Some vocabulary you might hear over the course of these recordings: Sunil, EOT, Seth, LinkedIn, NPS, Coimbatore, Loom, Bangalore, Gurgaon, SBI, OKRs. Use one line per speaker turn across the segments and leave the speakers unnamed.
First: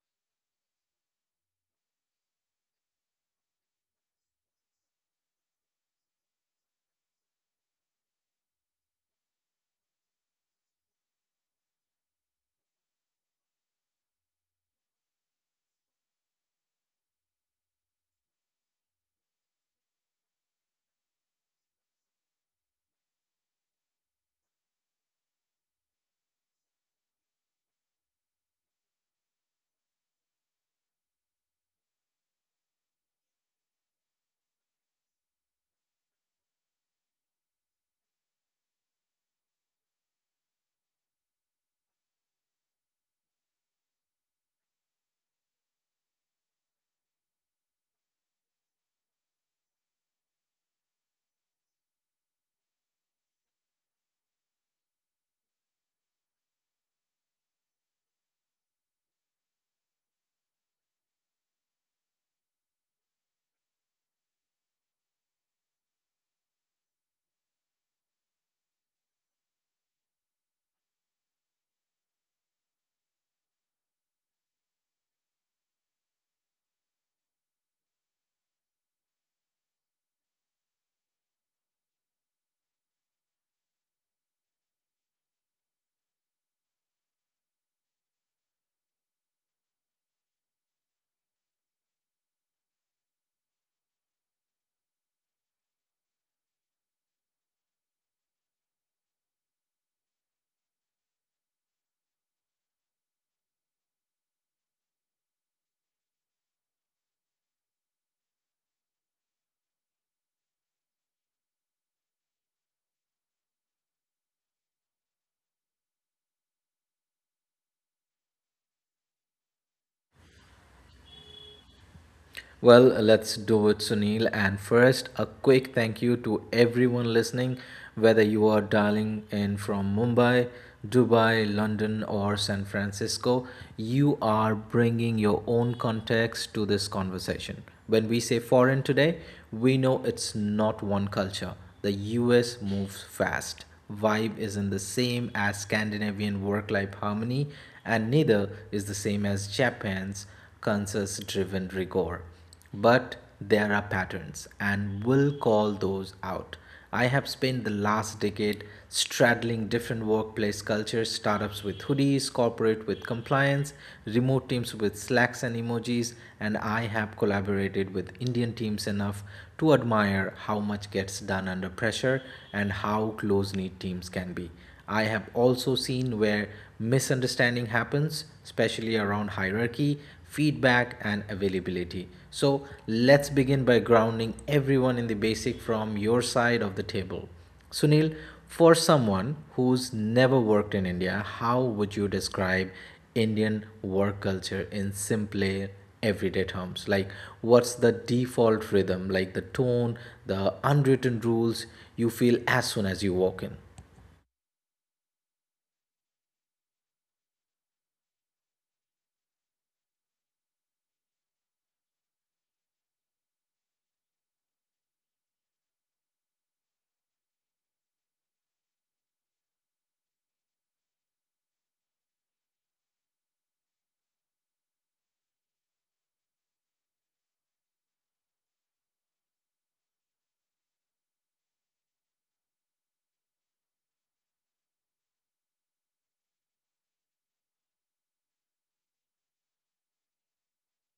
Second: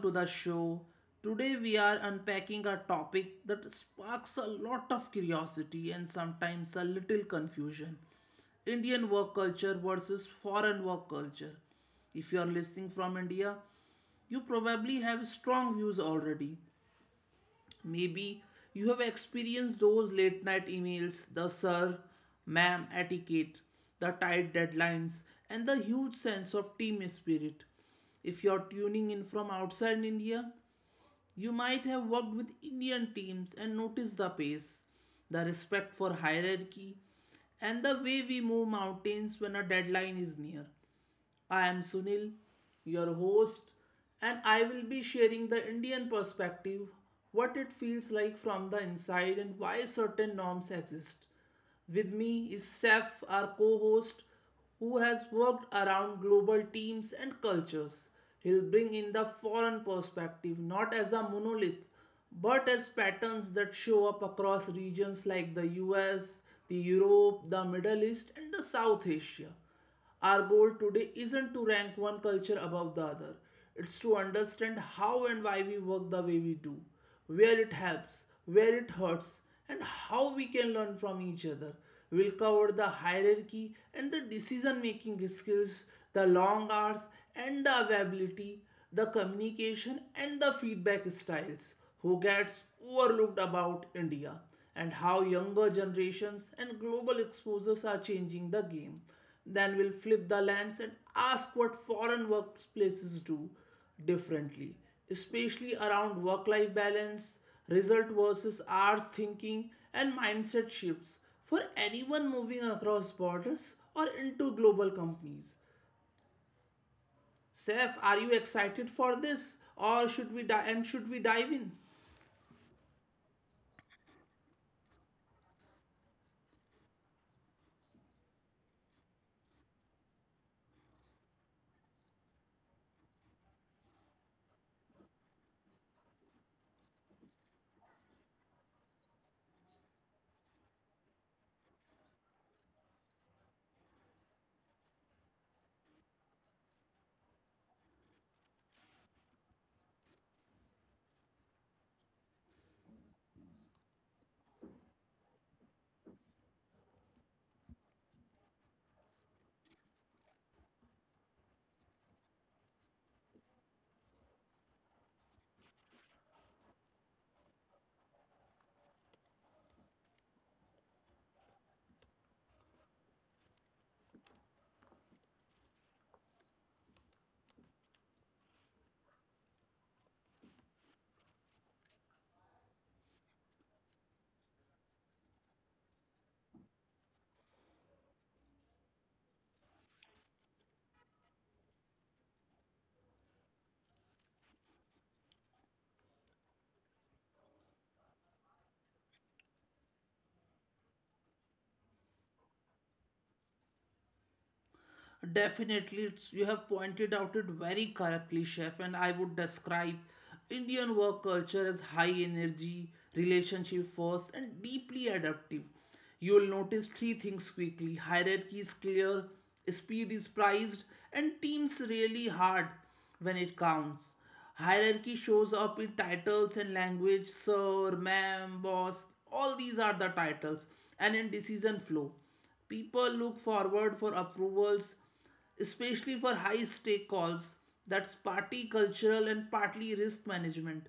to the show. Today we are unpacking a topic that sparks a lot of curiosity and sometimes a little confusion. Indian work culture versus foreign work culture. If you are listening from India, you probably have strong views already. Maybe you have experienced those late night emails, the sir, ma'am etiquette, the tight deadlines, and the huge sense of team spirit. If you're tuning in from outside India, you might have worked with Indian teams and noticed the pace, the respect for hierarchy, and the way we move mountains when a deadline is near. I am Sunil, your host, and I will be sharing the Indian perspective, what it feels like from the inside, and why certain norms exist. With me is Seth, our co host, who has worked around global teams and cultures. He'll bring in the foreign perspective, not as a monolith, but as patterns that show up across regions like the US, the Europe, the Middle East, and the South Asia. Our goal today isn't to rank one culture above the other, it's to understand how and why we work the way we do, where it helps, where it hurts, and how we can learn from each other. We'll cover the hierarchy and the decision making skills, the long hours and the availability, the communication and the feedback styles, who gets overlooked about India, and how younger generations and global exposures are changing the game. Then we'll flip the lens and ask what foreign workplaces do differently, especially around work life balance, result versus hours thinking, and mindset shifts for anyone moving across borders or into global companies. Seth, are you excited for this or should we dive in?
Well, let's do it, Sunil. And first, a quick thank you to everyone listening, whether you are dialing in from Mumbai, Dubai, London, or San Francisco. You are bringing your own context to this conversation. When we say foreign today, we know it's not one culture. The US moves fast. Vibe isn't the same as Scandinavian work life harmony, and neither is the same as Japan's consensus driven rigor. But there are patterns, and we'll call those out. I have spent the last decade straddling different workplace cultures startups with hoodies, corporate with compliance, remote teams with slacks and emojis, and I have collaborated with Indian teams enough to admire how much gets done under pressure and how close knit teams can be. I have also seen where misunderstanding happens, especially around hierarchy, feedback, and availability. So, let's begin by grounding everyone in the basic from your side of the table. Sunil, for someone who's never worked in India, how would you describe Indian work culture in simpler everyday terms? Like, what's the default rhythm, like the tone, the unwritten rules you feel as soon as you walk in?
Definitely, it's, you have pointed out it very correctly, chef. And I would describe Indian work culture as high energy, relationship first, and deeply adaptive. You will notice three things quickly: hierarchy is clear, speed is prized, and teams really hard when it counts. Hierarchy shows up in titles and language — sir, ma'am, boss, all these are the titles — and in decision flow. People look forward for approvals, especially for high stake calls. That's partly cultural and partly risk management.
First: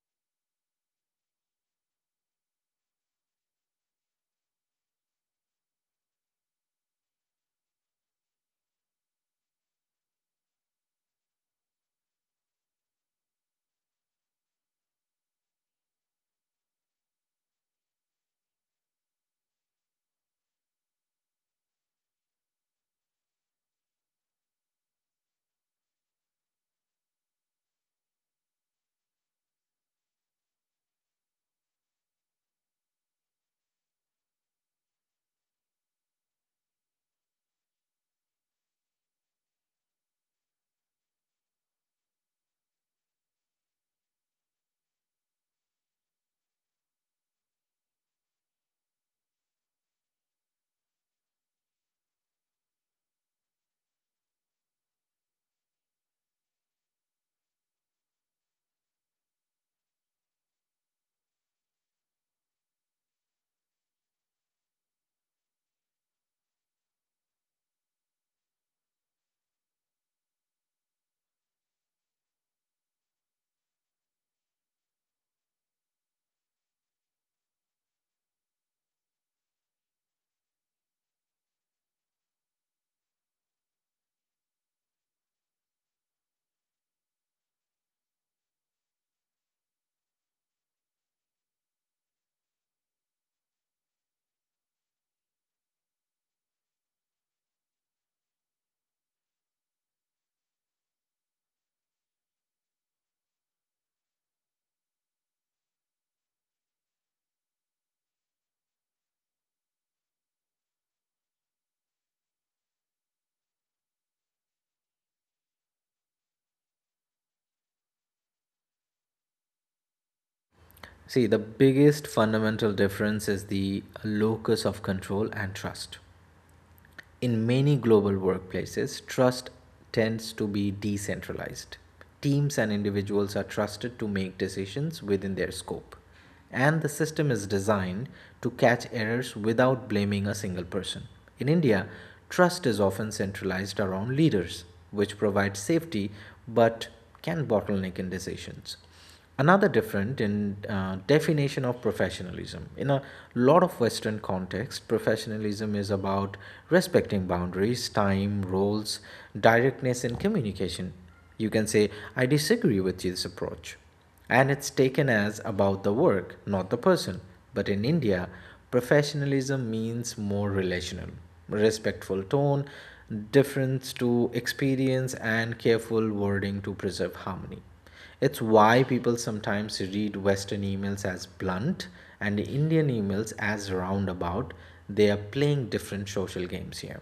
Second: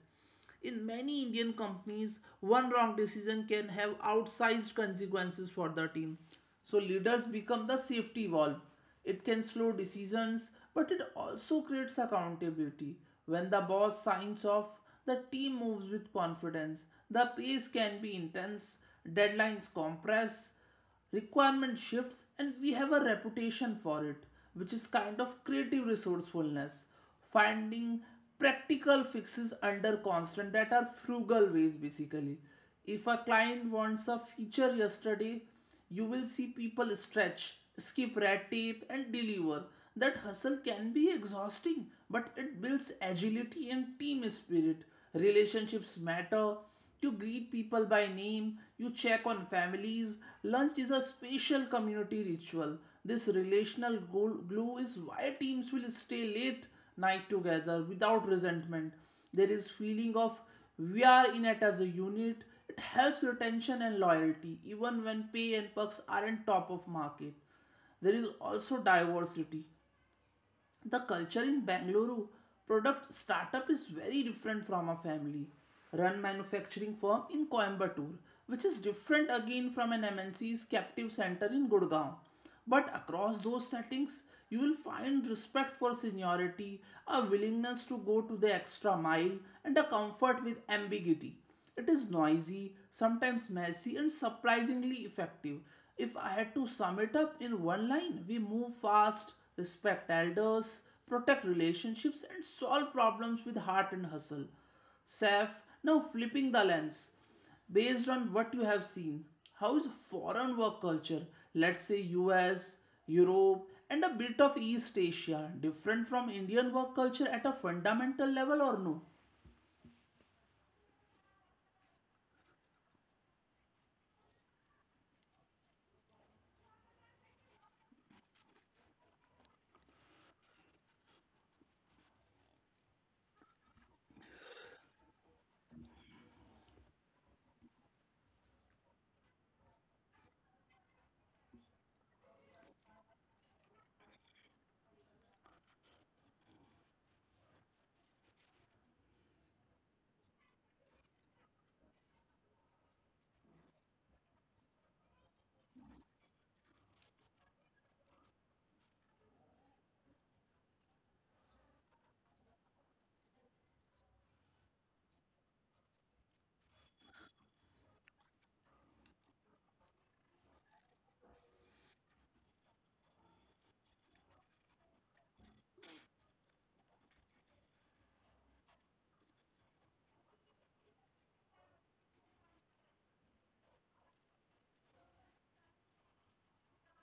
In many Indian companies, one wrong decision can have outsized consequences for the team. So leaders become the safety valve. It can slow decisions, but it also creates accountability. When the boss signs off, the team moves with confidence. The pace can be intense, deadlines compress, requirement shifts, and we have a reputation for it, which is kind of creative resourcefulness, finding practical fixes under constraint, that are frugal ways basically. If a client wants a feature yesterday, you will see people stretch, skip red tape and deliver. That hustle can be exhausting, but it builds agility and team spirit. Relationships matter. You greet people by name, you check on families. Lunch is a special community ritual. This relational glue is why teams will stay late night together without resentment. There is feeling of we are in it as a unit. It helps retention and loyalty even when pay and perks aren't top of market. There is also diversity. The culture in Bangalore product startup is very different from a family run manufacturing firm in Coimbatore, which is different again from an MNC's captive center in Gurgaon. But across those settings, you will find respect for seniority, a willingness to go to the extra mile, and a comfort with ambiguity. It is noisy, sometimes messy, and surprisingly effective. If I had to sum it up in one line, we move fast, respect elders, protect relationships, and solve problems with heart and hustle. Saf, now flipping the lens. Based on what you have seen, how is foreign work culture, let's say US, Europe, and a bit of East Asia, different from Indian work culture at a fundamental level or no?
See, the biggest fundamental difference is the locus of control and trust. In many global workplaces, trust tends to be decentralized. Teams and individuals are trusted to make decisions within their scope, and the system is designed to catch errors without blaming a single person. In India, trust is often centralized around leaders, which provides safety but can bottleneck in decisions another different in definition of professionalism in a lot of western context professionalism is about respecting boundaries time roles directness in communication you can say I disagree with this approach and it's taken as about the work not the person but in india professionalism means more relational respectful tone deference to experience and careful wording to preserve harmony it's why people sometimes read Western emails as blunt and Indian emails as roundabout. They are playing different social games here.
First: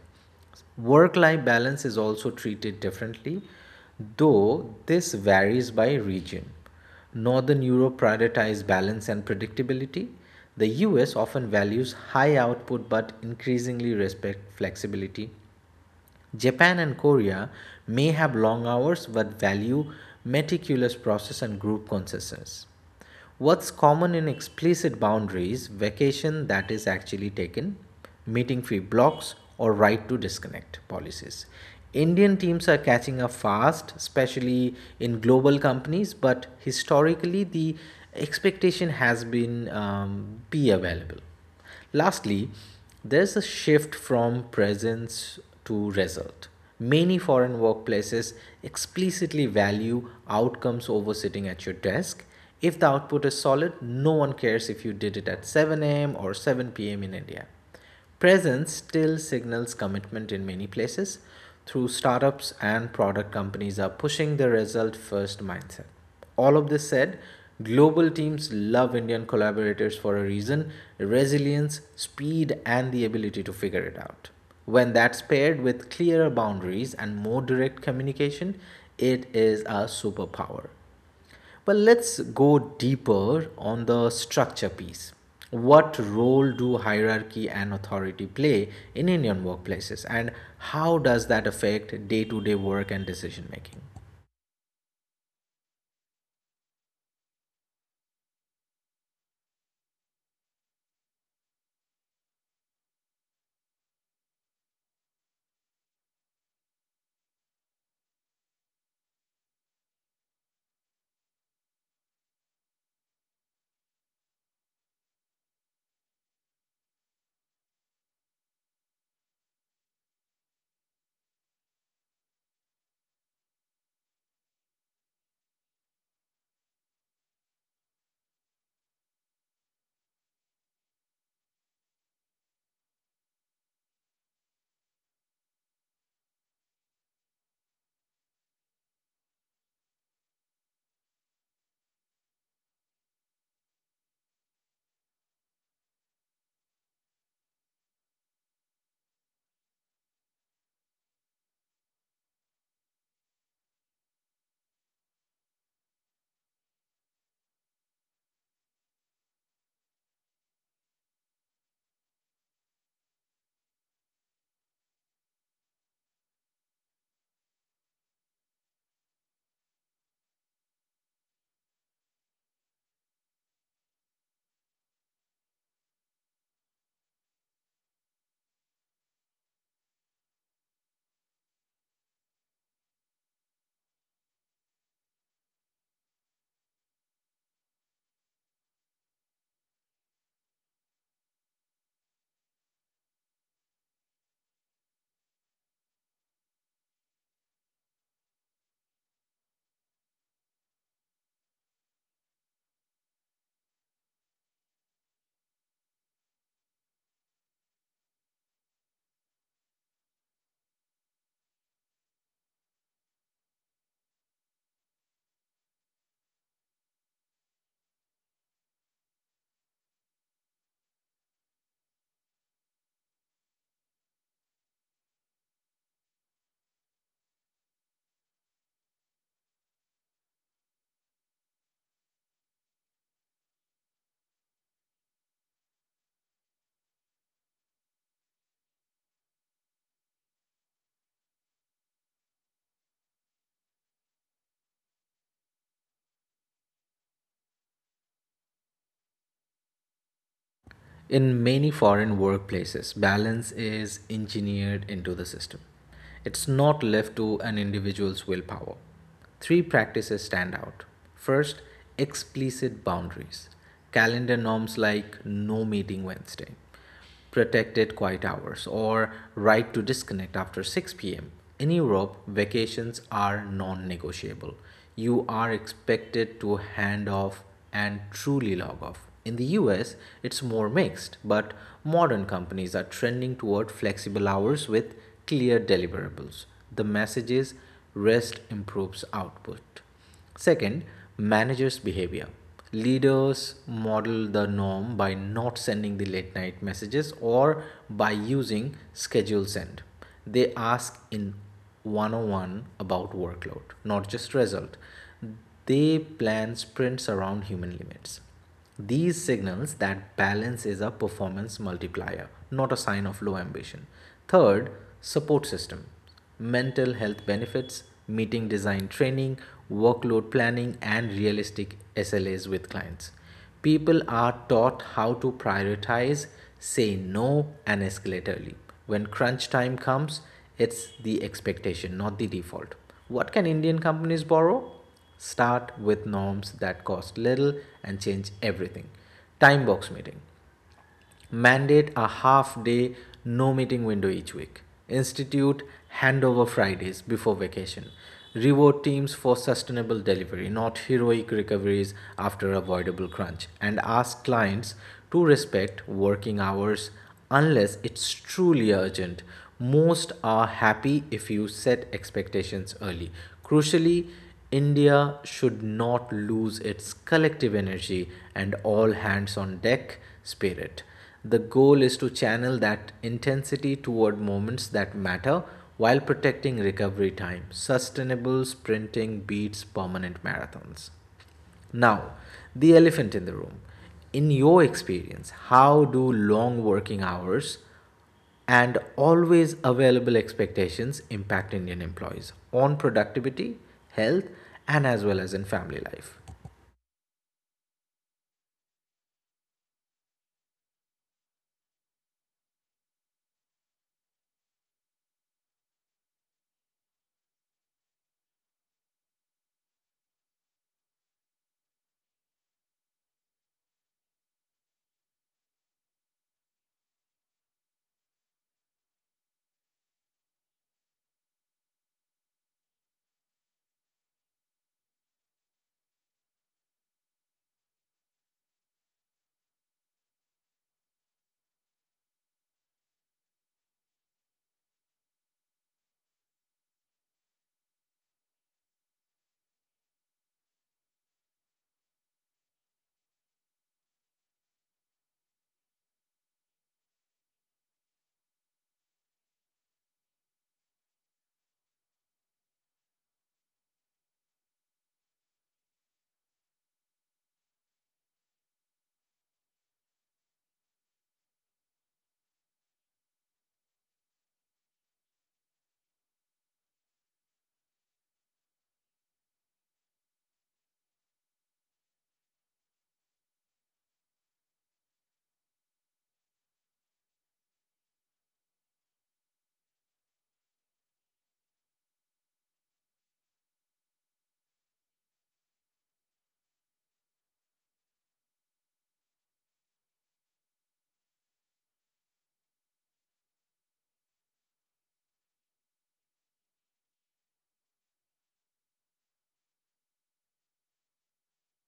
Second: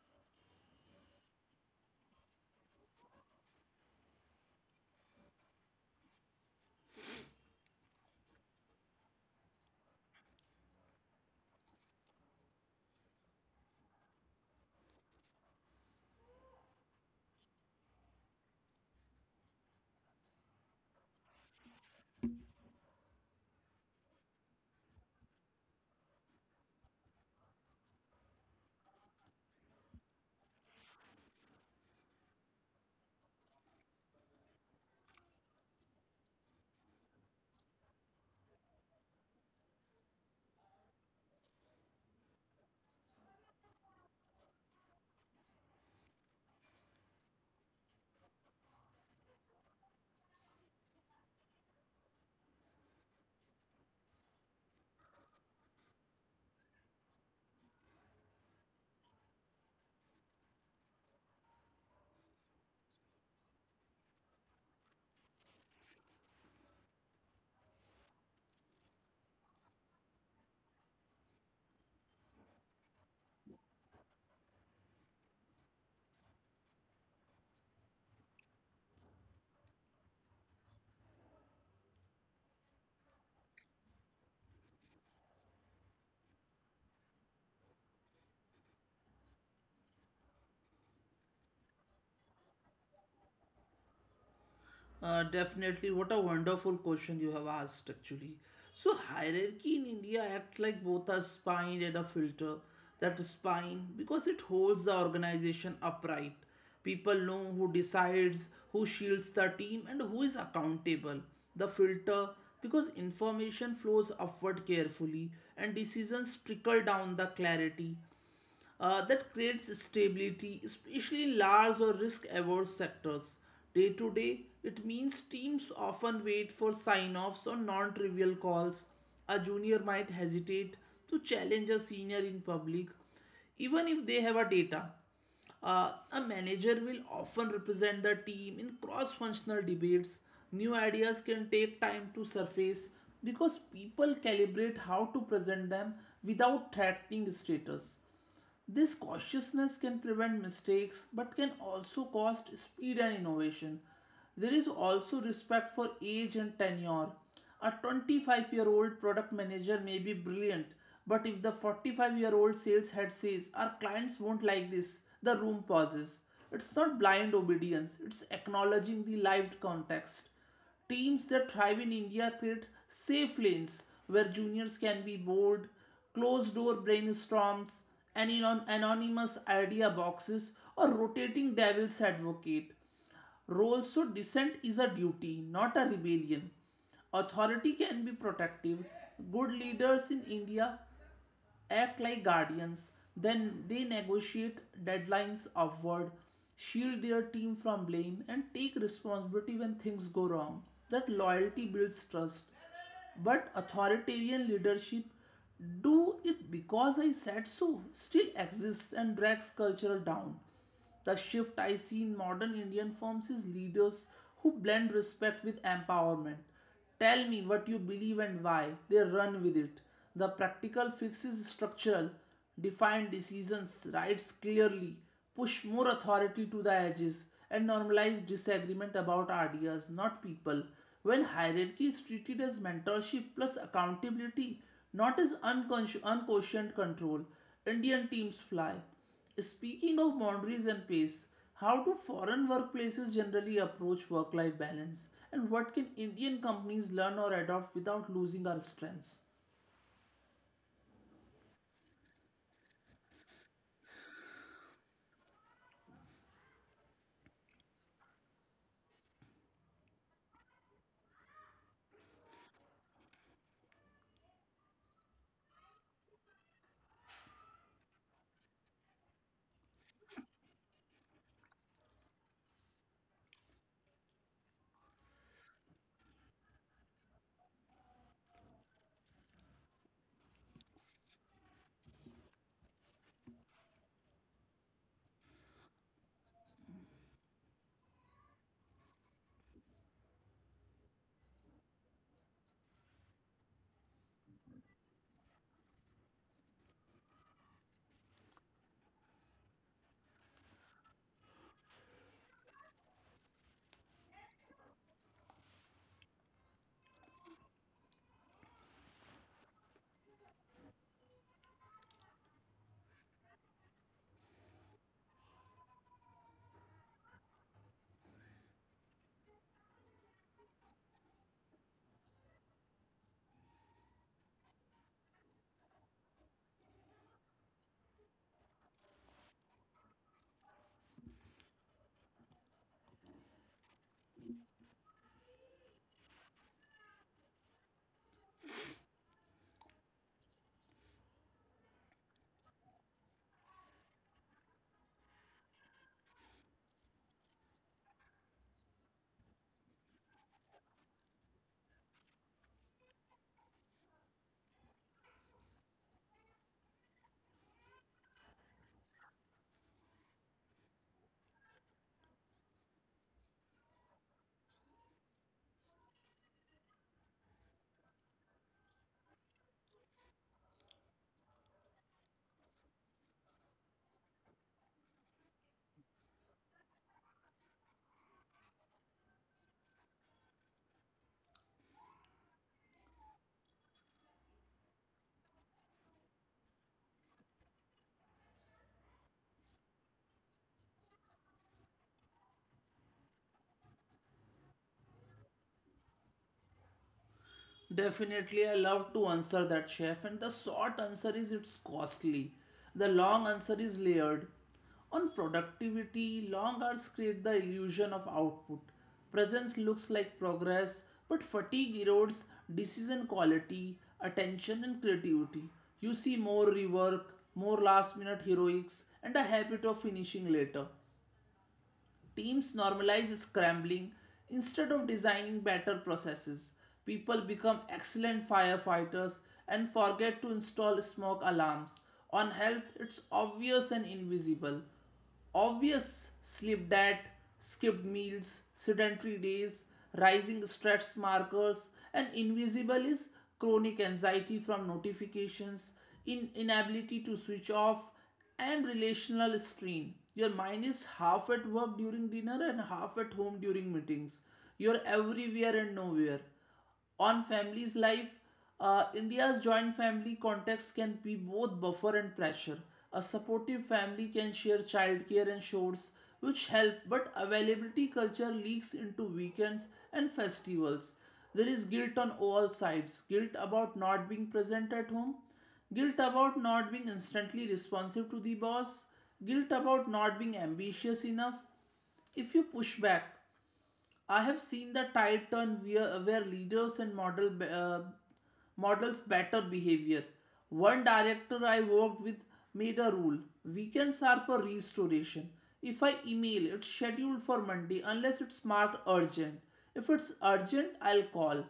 Work life balance is also treated differently, though this varies by region. Northern Europe prioritizes balance and predictability. The US often values high output but increasingly respect flexibility Japan and Korea may have long hours but value meticulous process and group consensus. What's common in explicit boundaries, vacation that is actually taken, meeting free blocks, or right to disconnect policies. Indian teams are catching up fast, especially in global companies, but historically the expectation has been be available. Lastly, there's a shift from presence to result. Many foreign workplaces explicitly value outcomes over sitting at your desk. If the output is solid, no one cares if you did it at 7 a.m. or 7 p.m. in India. Presence still signals commitment in many places, through startups and product companies are pushing the result first mindset. All of this said, global teams love Indian collaborators for a reason resilience, speed, and the ability to figure it out. When that's paired with clearer boundaries and more direct communication, it is a superpower. Well, let's go deeper on the structure piece. What role do hierarchy and authority play in Indian workplaces, and how does that affect day to day work and decision making?
Definitely. What a wonderful question you have asked, actually. So, hierarchy in India acts like both a spine and a filter. That spine, because it holds the organization upright. People know who decides, who shields the team, and who is accountable. The filter, because information flows upward carefully and decisions trickle down the clarity that creates stability, especially in large or risk averse sectors. Day to day, it means teams often wait for sign offs on non trivial calls. A junior might hesitate to challenge a senior in public, even if they have a data. A manager will often represent the team in cross functional debates. New ideas can take time to surface because people calibrate how to present them without threatening status. This cautiousness can prevent mistakes but can also cost speed and innovation. There is also respect for age and tenure. A 25-year-old year old product manager may be brilliant, but if the 45-year-old year old sales head says, "Our clients won't like this," the room pauses. It's not blind obedience, it's acknowledging the lived context. Teams that thrive in India create safe lanes where juniors can be bold, closed door brainstorms, and anonymous idea boxes, or rotating devil's advocate. Roles so dissent is a duty, not a rebellion. Authority can be protective. Good leaders in India act like guardians, then they negotiate deadlines upward, shield their team from blame, and take responsibility when things go wrong. That loyalty builds trust. But authoritarian leadership, "do it because I said so," still exists and drags culture down. The shift I see in modern Indian firms is leaders who blend respect with empowerment. Tell me what you believe and why. They run with it. The practical fixes structural, define decisions, rights clearly, push more authority to the edges, and normalize disagreement about ideas, not people. When hierarchy is treated as mentorship plus accountability, not as unquestioned control, Indian teams fly. Speaking of boundaries and pace, how do foreign workplaces generally approach work life balance and what can Indian companies learn or adopt without losing our strengths?
In many foreign workplaces, balance is engineered into the system, it's not left to an individual's willpower. Three practices stand out. First, explicit boundaries, calendar norms like no meeting Wednesday protected quiet hours or right to disconnect after 6 p.m. In Europe, vacations are non negotiable. You are expected to hand off and truly log off. In the US, it's more mixed, but modern companies are trending toward flexible hours with clear deliverables. The message is rest improves output. Second, managers' behavior. Leaders model the norm by not sending the late night messages or by using schedule send. They ask in one on one about workload, not just result. They plan sprints around human limits. These signals that balance is a performance multiplier, not a sign of low ambition. Third, support system. Mental health benefits, meeting design training, workload planning, and realistic SLAs with clients. People are taught how to prioritize, say no, and escalate early. When crunch time comes, it's the expectation, not the default. What can Indian companies borrow? Start with norms that cost little and change everything. Time box meeting mandate a half day no meeting window each week, institute handover Fridays before vacation, reward teams for sustainable delivery, not heroic recoveries after avoidable crunch, and ask clients to respect working hours unless it's truly urgent. Most are happy if you set expectations early. Crucially, India should not lose its collective energy and all hands on deck spirit. The goal is to channel that intensity toward moments that matter while protecting recovery time. Sustainable sprinting beats permanent marathons. Now, the elephant in the room. In your experience, how do long working hours and always available expectations impact Indian employees on productivity, health, and as well as in family life?
Definitely, I love to answer that, chef. And the short answer is it's costly. The long answer is layered. On productivity, long hours create the illusion of output. Presence looks like progress, but fatigue erodes decision quality, attention, and creativity. You see more rework, more last minute heroics, and a habit of finishing later. Teams normalize scrambling instead of designing better processes. People become excellent firefighters and forget to install smoke alarms. On health, it's obvious and invisible. Obvious: sleep debt, skipped meals, sedentary days, rising stress markers. And invisible is chronic anxiety from notifications, in inability to switch off, and relational strain. Your mind is half at work during dinner and half at home during meetings. You're everywhere and nowhere. On family's life, India's joint family context can be both buffer and pressure. A supportive family can share childcare and chores, which help, but availability culture leaks into weekends and festivals. There is guilt on all sides: guilt about not being present at home, guilt about not being instantly responsive to the boss, guilt about not being ambitious enough. If you push back, I have seen the tide turn where leaders and models better behavior. One director I worked with made a rule: weekends are for restoration. If I email, it's scheduled for Monday unless it's marked urgent. If it's urgent, I'll call.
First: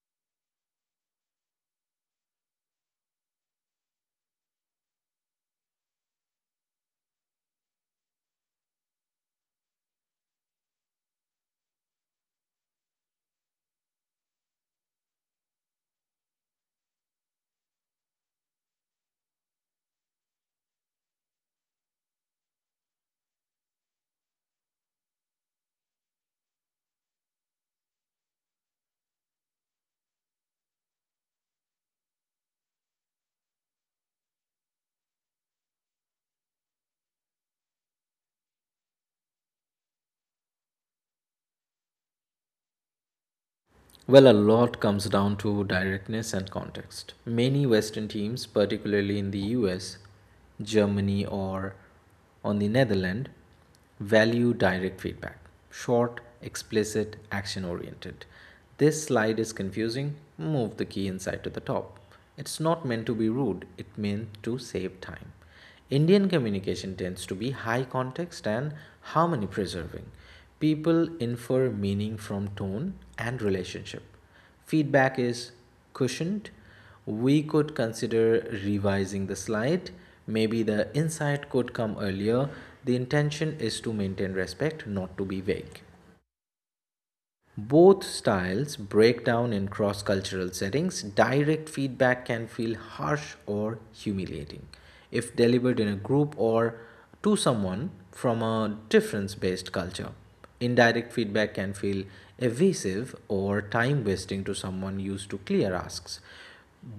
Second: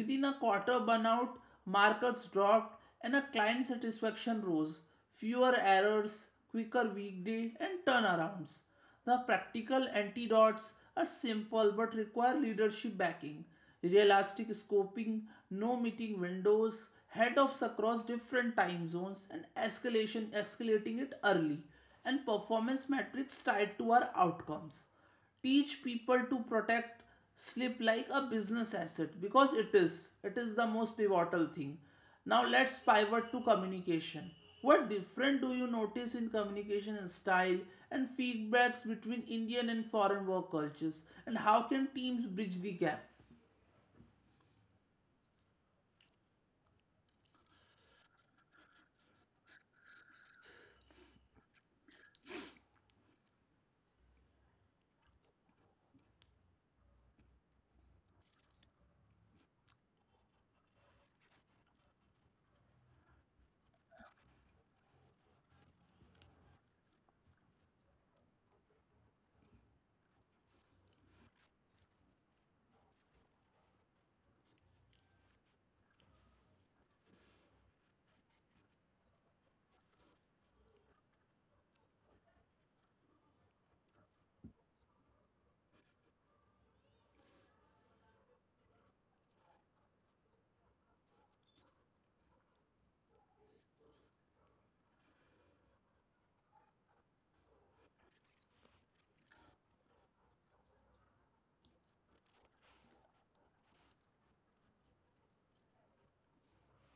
Within a quarter, burnout markers dropped and a client satisfaction rose. Fewer errors, quicker weekday, and turnarounds. The practical antidotes are simple but require leadership backing. Realistic scoping, no meeting windows, head across different time zones, and escalation escalating it early, and performance metrics tied to our outcomes teach people to protect sleep like a business asset, because it is, it is the most pivotal thing. Now let's pivot to communication. What different do you notice in communication style and feedbacks between Indian and foreign work cultures, and how can teams bridge the gap?
Well, a lot comes down to directness and context. Many Western teams, particularly in the US, Germany, or on the Netherlands, value direct feedback short, explicit, action oriented. This slide is confusing. Move the key inside to the top. It's not meant to be rude, it meant to save time. Indian communication tends to be high context and harmony preserving. People infer meaning from tone and relationship. Feedback is cushioned. We could consider revising the slide. Maybe the insight could come earlier. The intention is to maintain respect, not to be vague. Both styles break down in cross cultural settings. Direct feedback can feel harsh or humiliating if delivered in a group or to someone from a difference based culture. Indirect feedback can feel evasive or time wasting to someone used to clear asks.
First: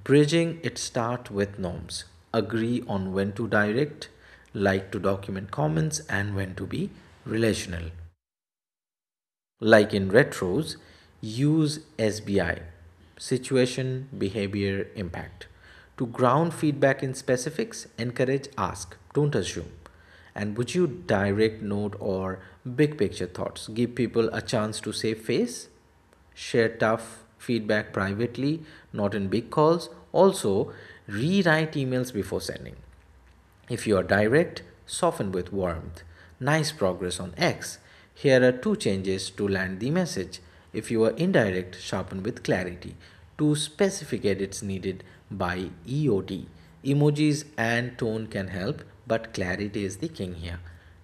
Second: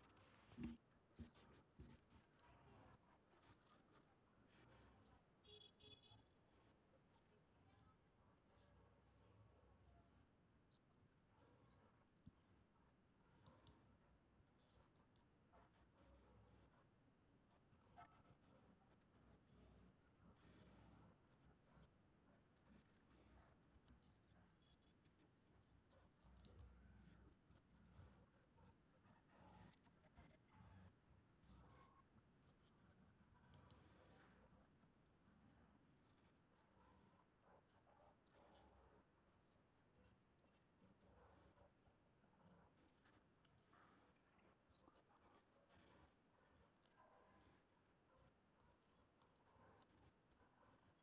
Bridging it starts with norms. Agree on when to direct, like to document comments, and when to be relational like in retros, use SBI situation, behavior, impact. To ground feedback in specifics, encourage ask, don't assume. And would you direct note or big picture thoughts? Give people a chance to save face, share tough feedback privately, not in big calls. Also, rewrite emails before sending. If you are direct, soften with warmth. Nice progress on X. Here are two changes to land the message. If you are indirect, sharpen with clarity. Two specific edits needed by EOT. Emojis and tone can help, but clarity is the king here.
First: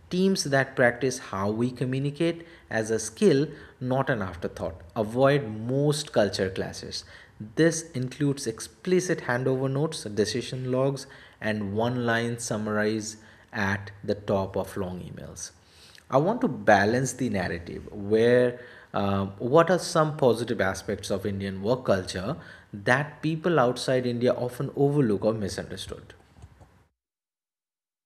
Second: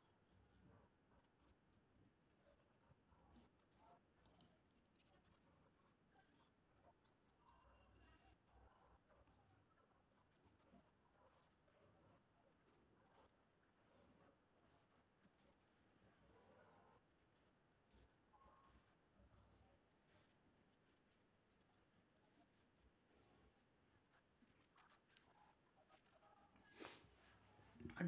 Teams that practice how we communicate as a skill, not an afterthought, avoid most culture clashes. This includes explicit handover notes, decision logs, and one line summaries at the top of long emails. I want to balance the narrative where what are some positive aspects of Indian work culture that people outside India often overlook or misunderstood?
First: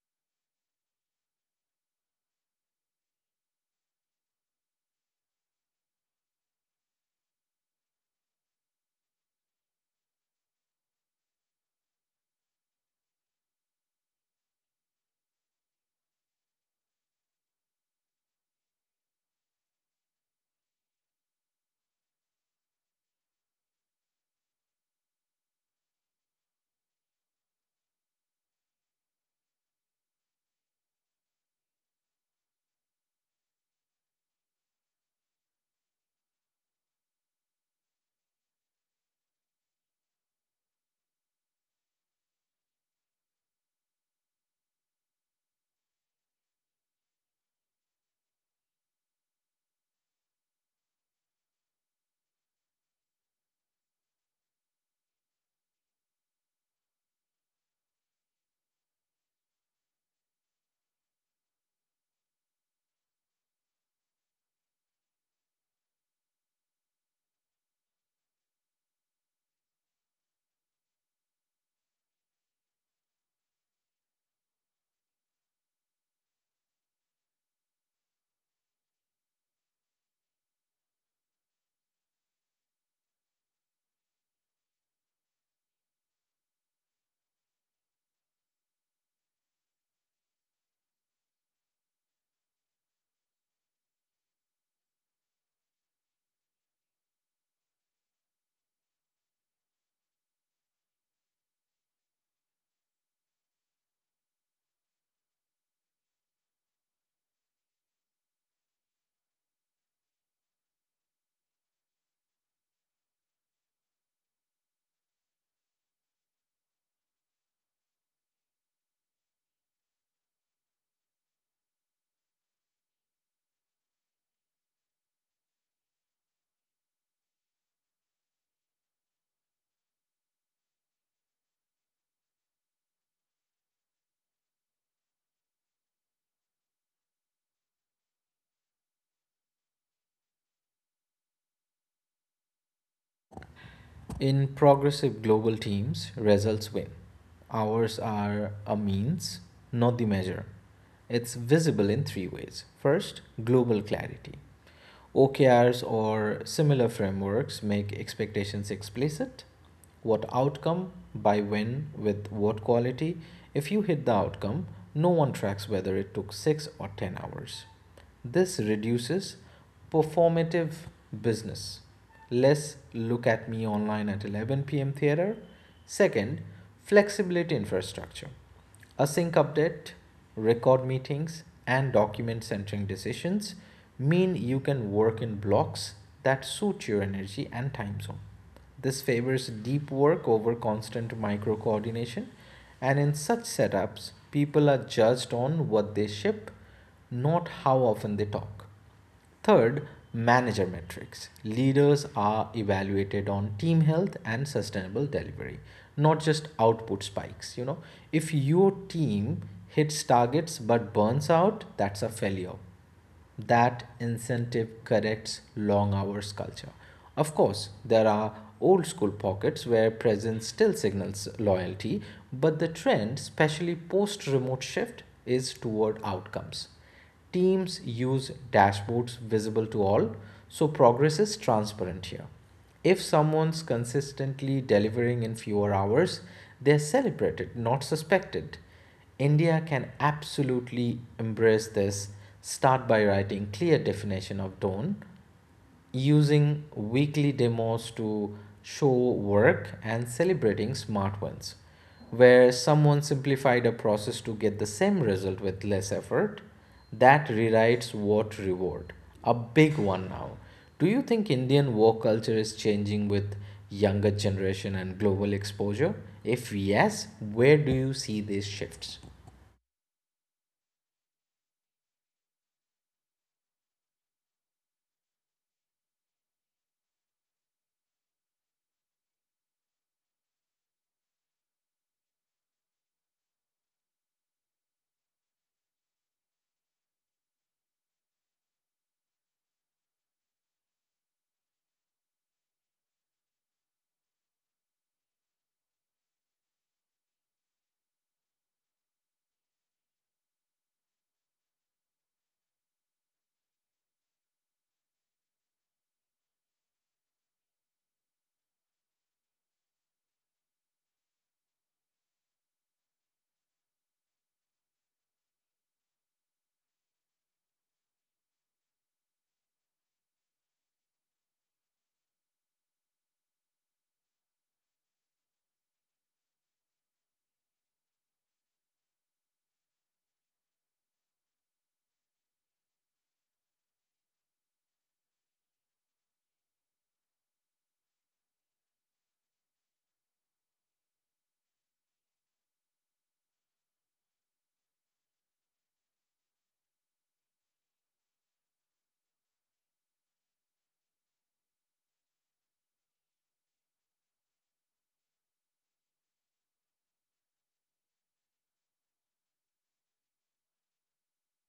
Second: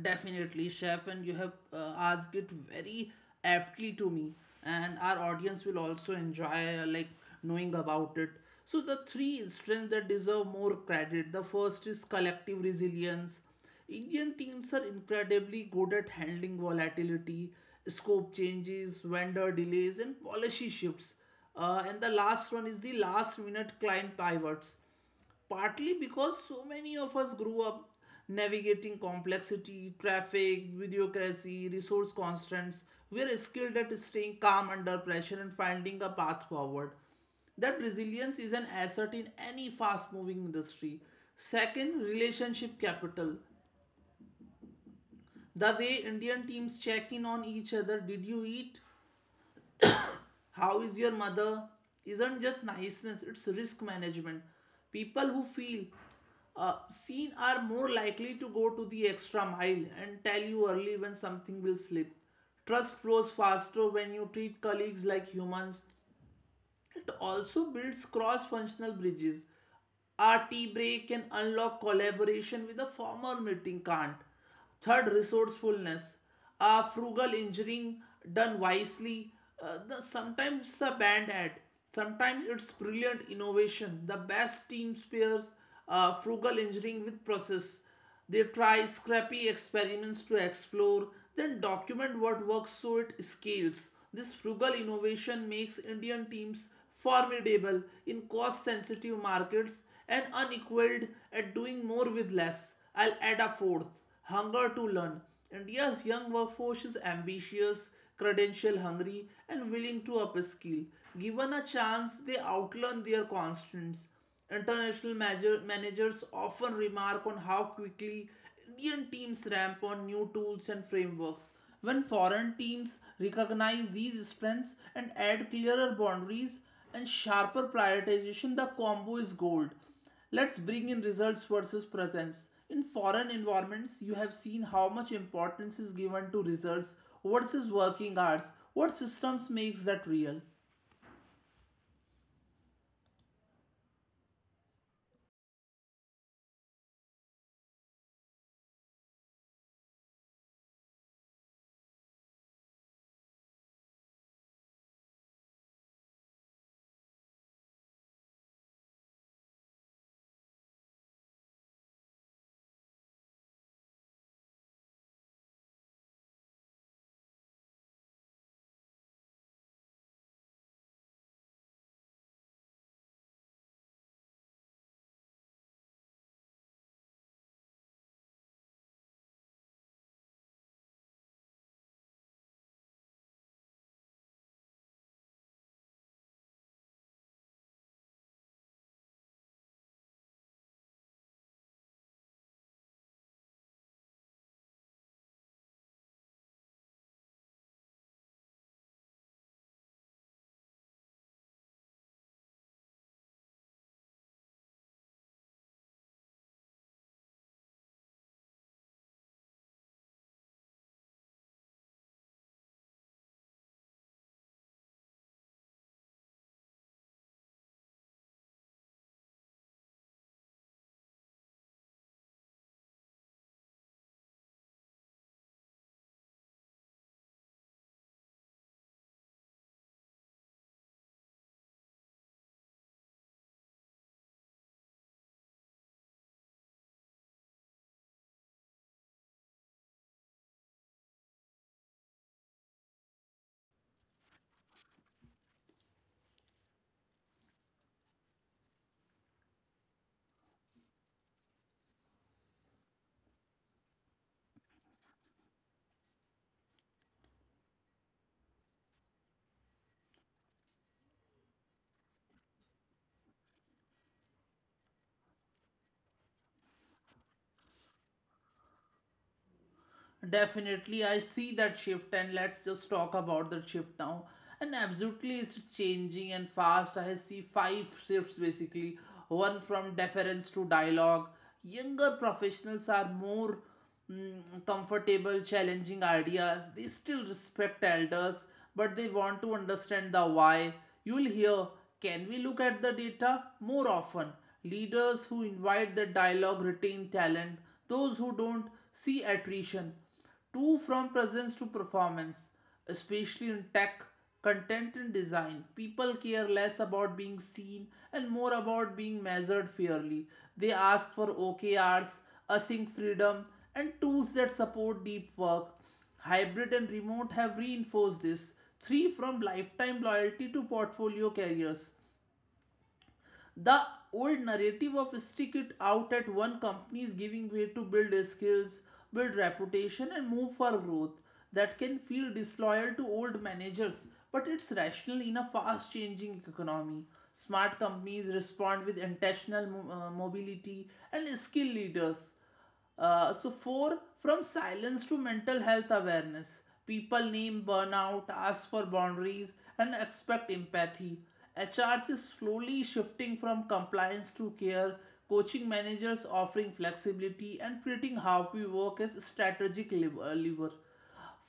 Definitely, chef, and you have asked it very aptly to me, and our audience will also enjoy like knowing about it. So the three strengths that deserve more credit. The first is collective resilience. Indian teams are incredibly good at handling volatility, scope changes, vendor delays, and policy shifts. And the last one is the last minute client pivots, partly because so many of us grew up navigating complexity, traffic, bureaucracy, resource constraints. We are skilled at staying calm under pressure and finding a path forward. That resilience is an asset in any fast moving industry. Second, relationship capital. The way Indian teams check in on each other — "did you eat?", "how is your mother" — isn't just niceness, it's risk management. People who feel seen are more likely to go to the extra mile and tell you early when something will slip. Trust flows faster when you treat colleagues like humans. It also builds cross functional bridges. RT break can unlock collaboration with a formal meeting can't. Third, resourcefulness. A frugal engineering done wisely. Sometimes it's a band aid. Sometimes it's brilliant innovation. The best team pairs frugal engineering with process. They try scrappy experiments to explore, then document what works so it scales. This frugal innovation makes Indian teams formidable in cost sensitive markets and unequaled at doing more with less. I'll add a fourth, hunger to learn. India's young workforce is ambitious, credential hungry, and willing to upskill. Given a chance, they outlearn their constants. Managers often remark on how quickly Indian teams ramp on new tools and frameworks. When foreign teams recognize these strengths and add clearer boundaries and sharper prioritization, the combo is gold. Let's bring in results versus presence. In foreign environments, you have seen how much importance is given to results versus working hours. What systems makes that real?
In progressive global teams, results win. Ours are a means, not the measure. It's visible in three ways. First, global clarity. OKRs or similar frameworks make expectations explicit. What outcome, by when, with what quality. If you hit the outcome, no one tracks whether it took 6 or 10 hours. This reduces performative business Let's look at me online at 11 p.m. theater. Second, flexibility infrastructure. Async update, record meetings, and document centering decisions mean you can work in blocks that suit your energy and time zone. This favors deep work over constant micro coordination, and in such setups, people are judged on what they ship, not how often they talk. Third, manager metrics. Leaders are evaluated on team health and sustainable delivery, not just output spikes. You know, if your team hits targets but burns out, that's a failure that incentive corrects long hours culture. Of course, there are old school pockets where presence still signals loyalty, but the trend, especially post remote shift, is toward outcomes. Teams use dashboards visible to all, so progress is transparent here. If someone's consistently delivering in fewer hours, they're celebrated, not suspected. India can absolutely embrace this. Start by writing clear definition of done using weekly demos to show work and celebrating smart ones, where someone simplified a process to get the same result with less effort. That rewrites what reward. A big one now. Do you think Indian work culture is changing with younger generation and global exposure? If yes, where do you see these shifts?
Definitely, I see that shift, and let's just talk about that shift now. And absolutely, it's changing and fast. I see five shifts basically. One, from deference to dialogue. Younger professionals are more comfortable challenging ideas. They still respect elders, but they want to understand the why. You'll hear, can we look at the data more often? Leaders who invite the dialogue retain talent. Those who don't, C attrition. 2. From presence to performance, especially in tech, content, and design. People care less about being seen and more about being measured fairly. They ask for OKRs, async freedom, and tools that support deep work. Hybrid and remote have reinforced this. 3. From lifetime loyalty to portfolio careers. The old narrative of stick it out at one company is giving way to build skills, build reputation, and move for growth that can feel disloyal to old managers, but it's rational in a fast changing economy. Smart companies respond with intentional mobility and skill leaders. So four, from silence to mental health awareness. People name burnout, ask for boundaries, and expect empathy. HRs is slowly shifting from compliance to care, coaching managers, offering flexibility, and treating how we work as a strategic lever.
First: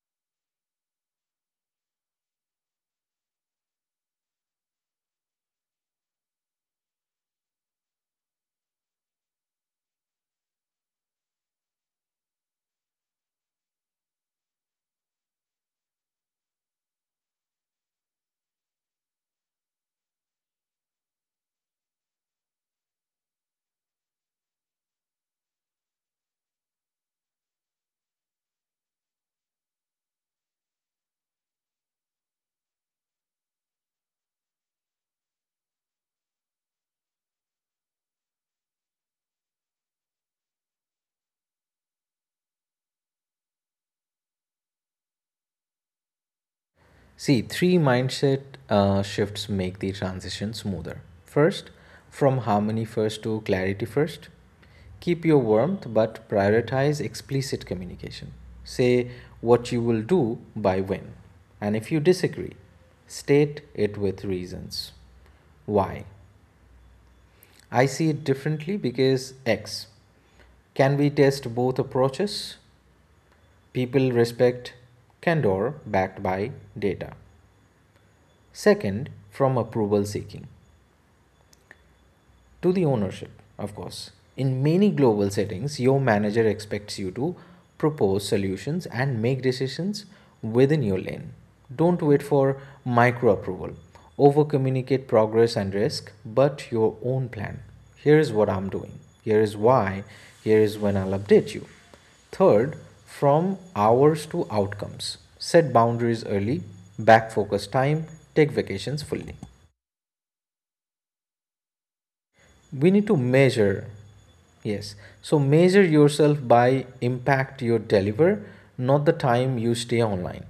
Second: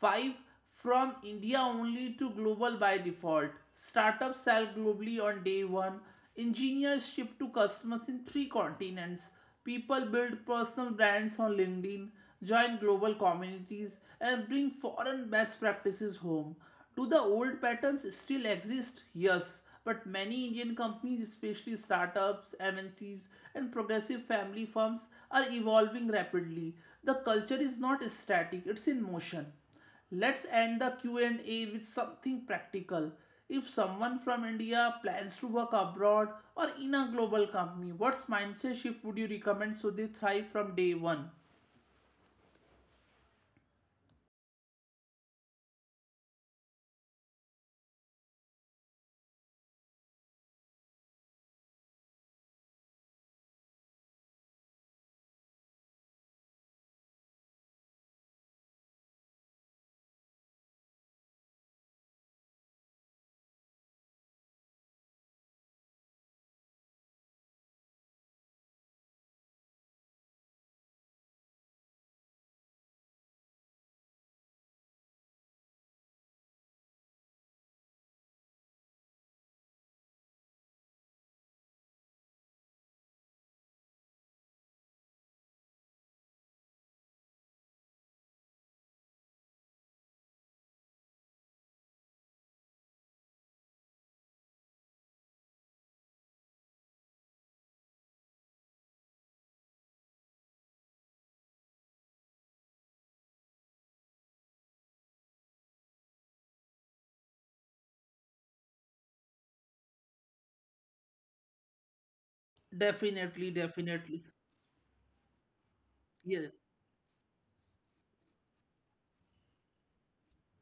5, from India only to global by default. Startups sell globally on day 1. Engineers ship to customers in 3 continents. People build personal brands on LinkedIn, join global communities, and bring foreign best practices home. Do the old patterns still exist? Yes, but many Indian companies, especially startups, MNCs, and progressive family forms are evolving rapidly. The culture is not static, it's in motion. Let's end the Q&A with something practical. If someone from India plans to work abroad or in a global company, what mindset shift would you recommend so they thrive from day one?
See, three mindset shifts make the transition smoother. First, from harmony first to clarity first. Keep your warmth but prioritize explicit communication. Say what you will do by when. And if you disagree, state it with reasons. Why? I see it differently because X. Can we test both approaches? People respect candor backed by data. Second, from approval seeking to the ownership, of course. In many global settings, your manager expects you to propose solutions and make decisions within your lane. Don't wait for micro approval. Over communicate progress and risk, but your own plan. Here is what I'm doing. Here is why. Here is when I'll update you. Third, from hours to outcomes. Set boundaries early, back focus time, take vacations fully. We need to
Definitely,
measure,
definitely.
yes, so measure
Yeah.
yourself by impact you deliver, not the time you stay online.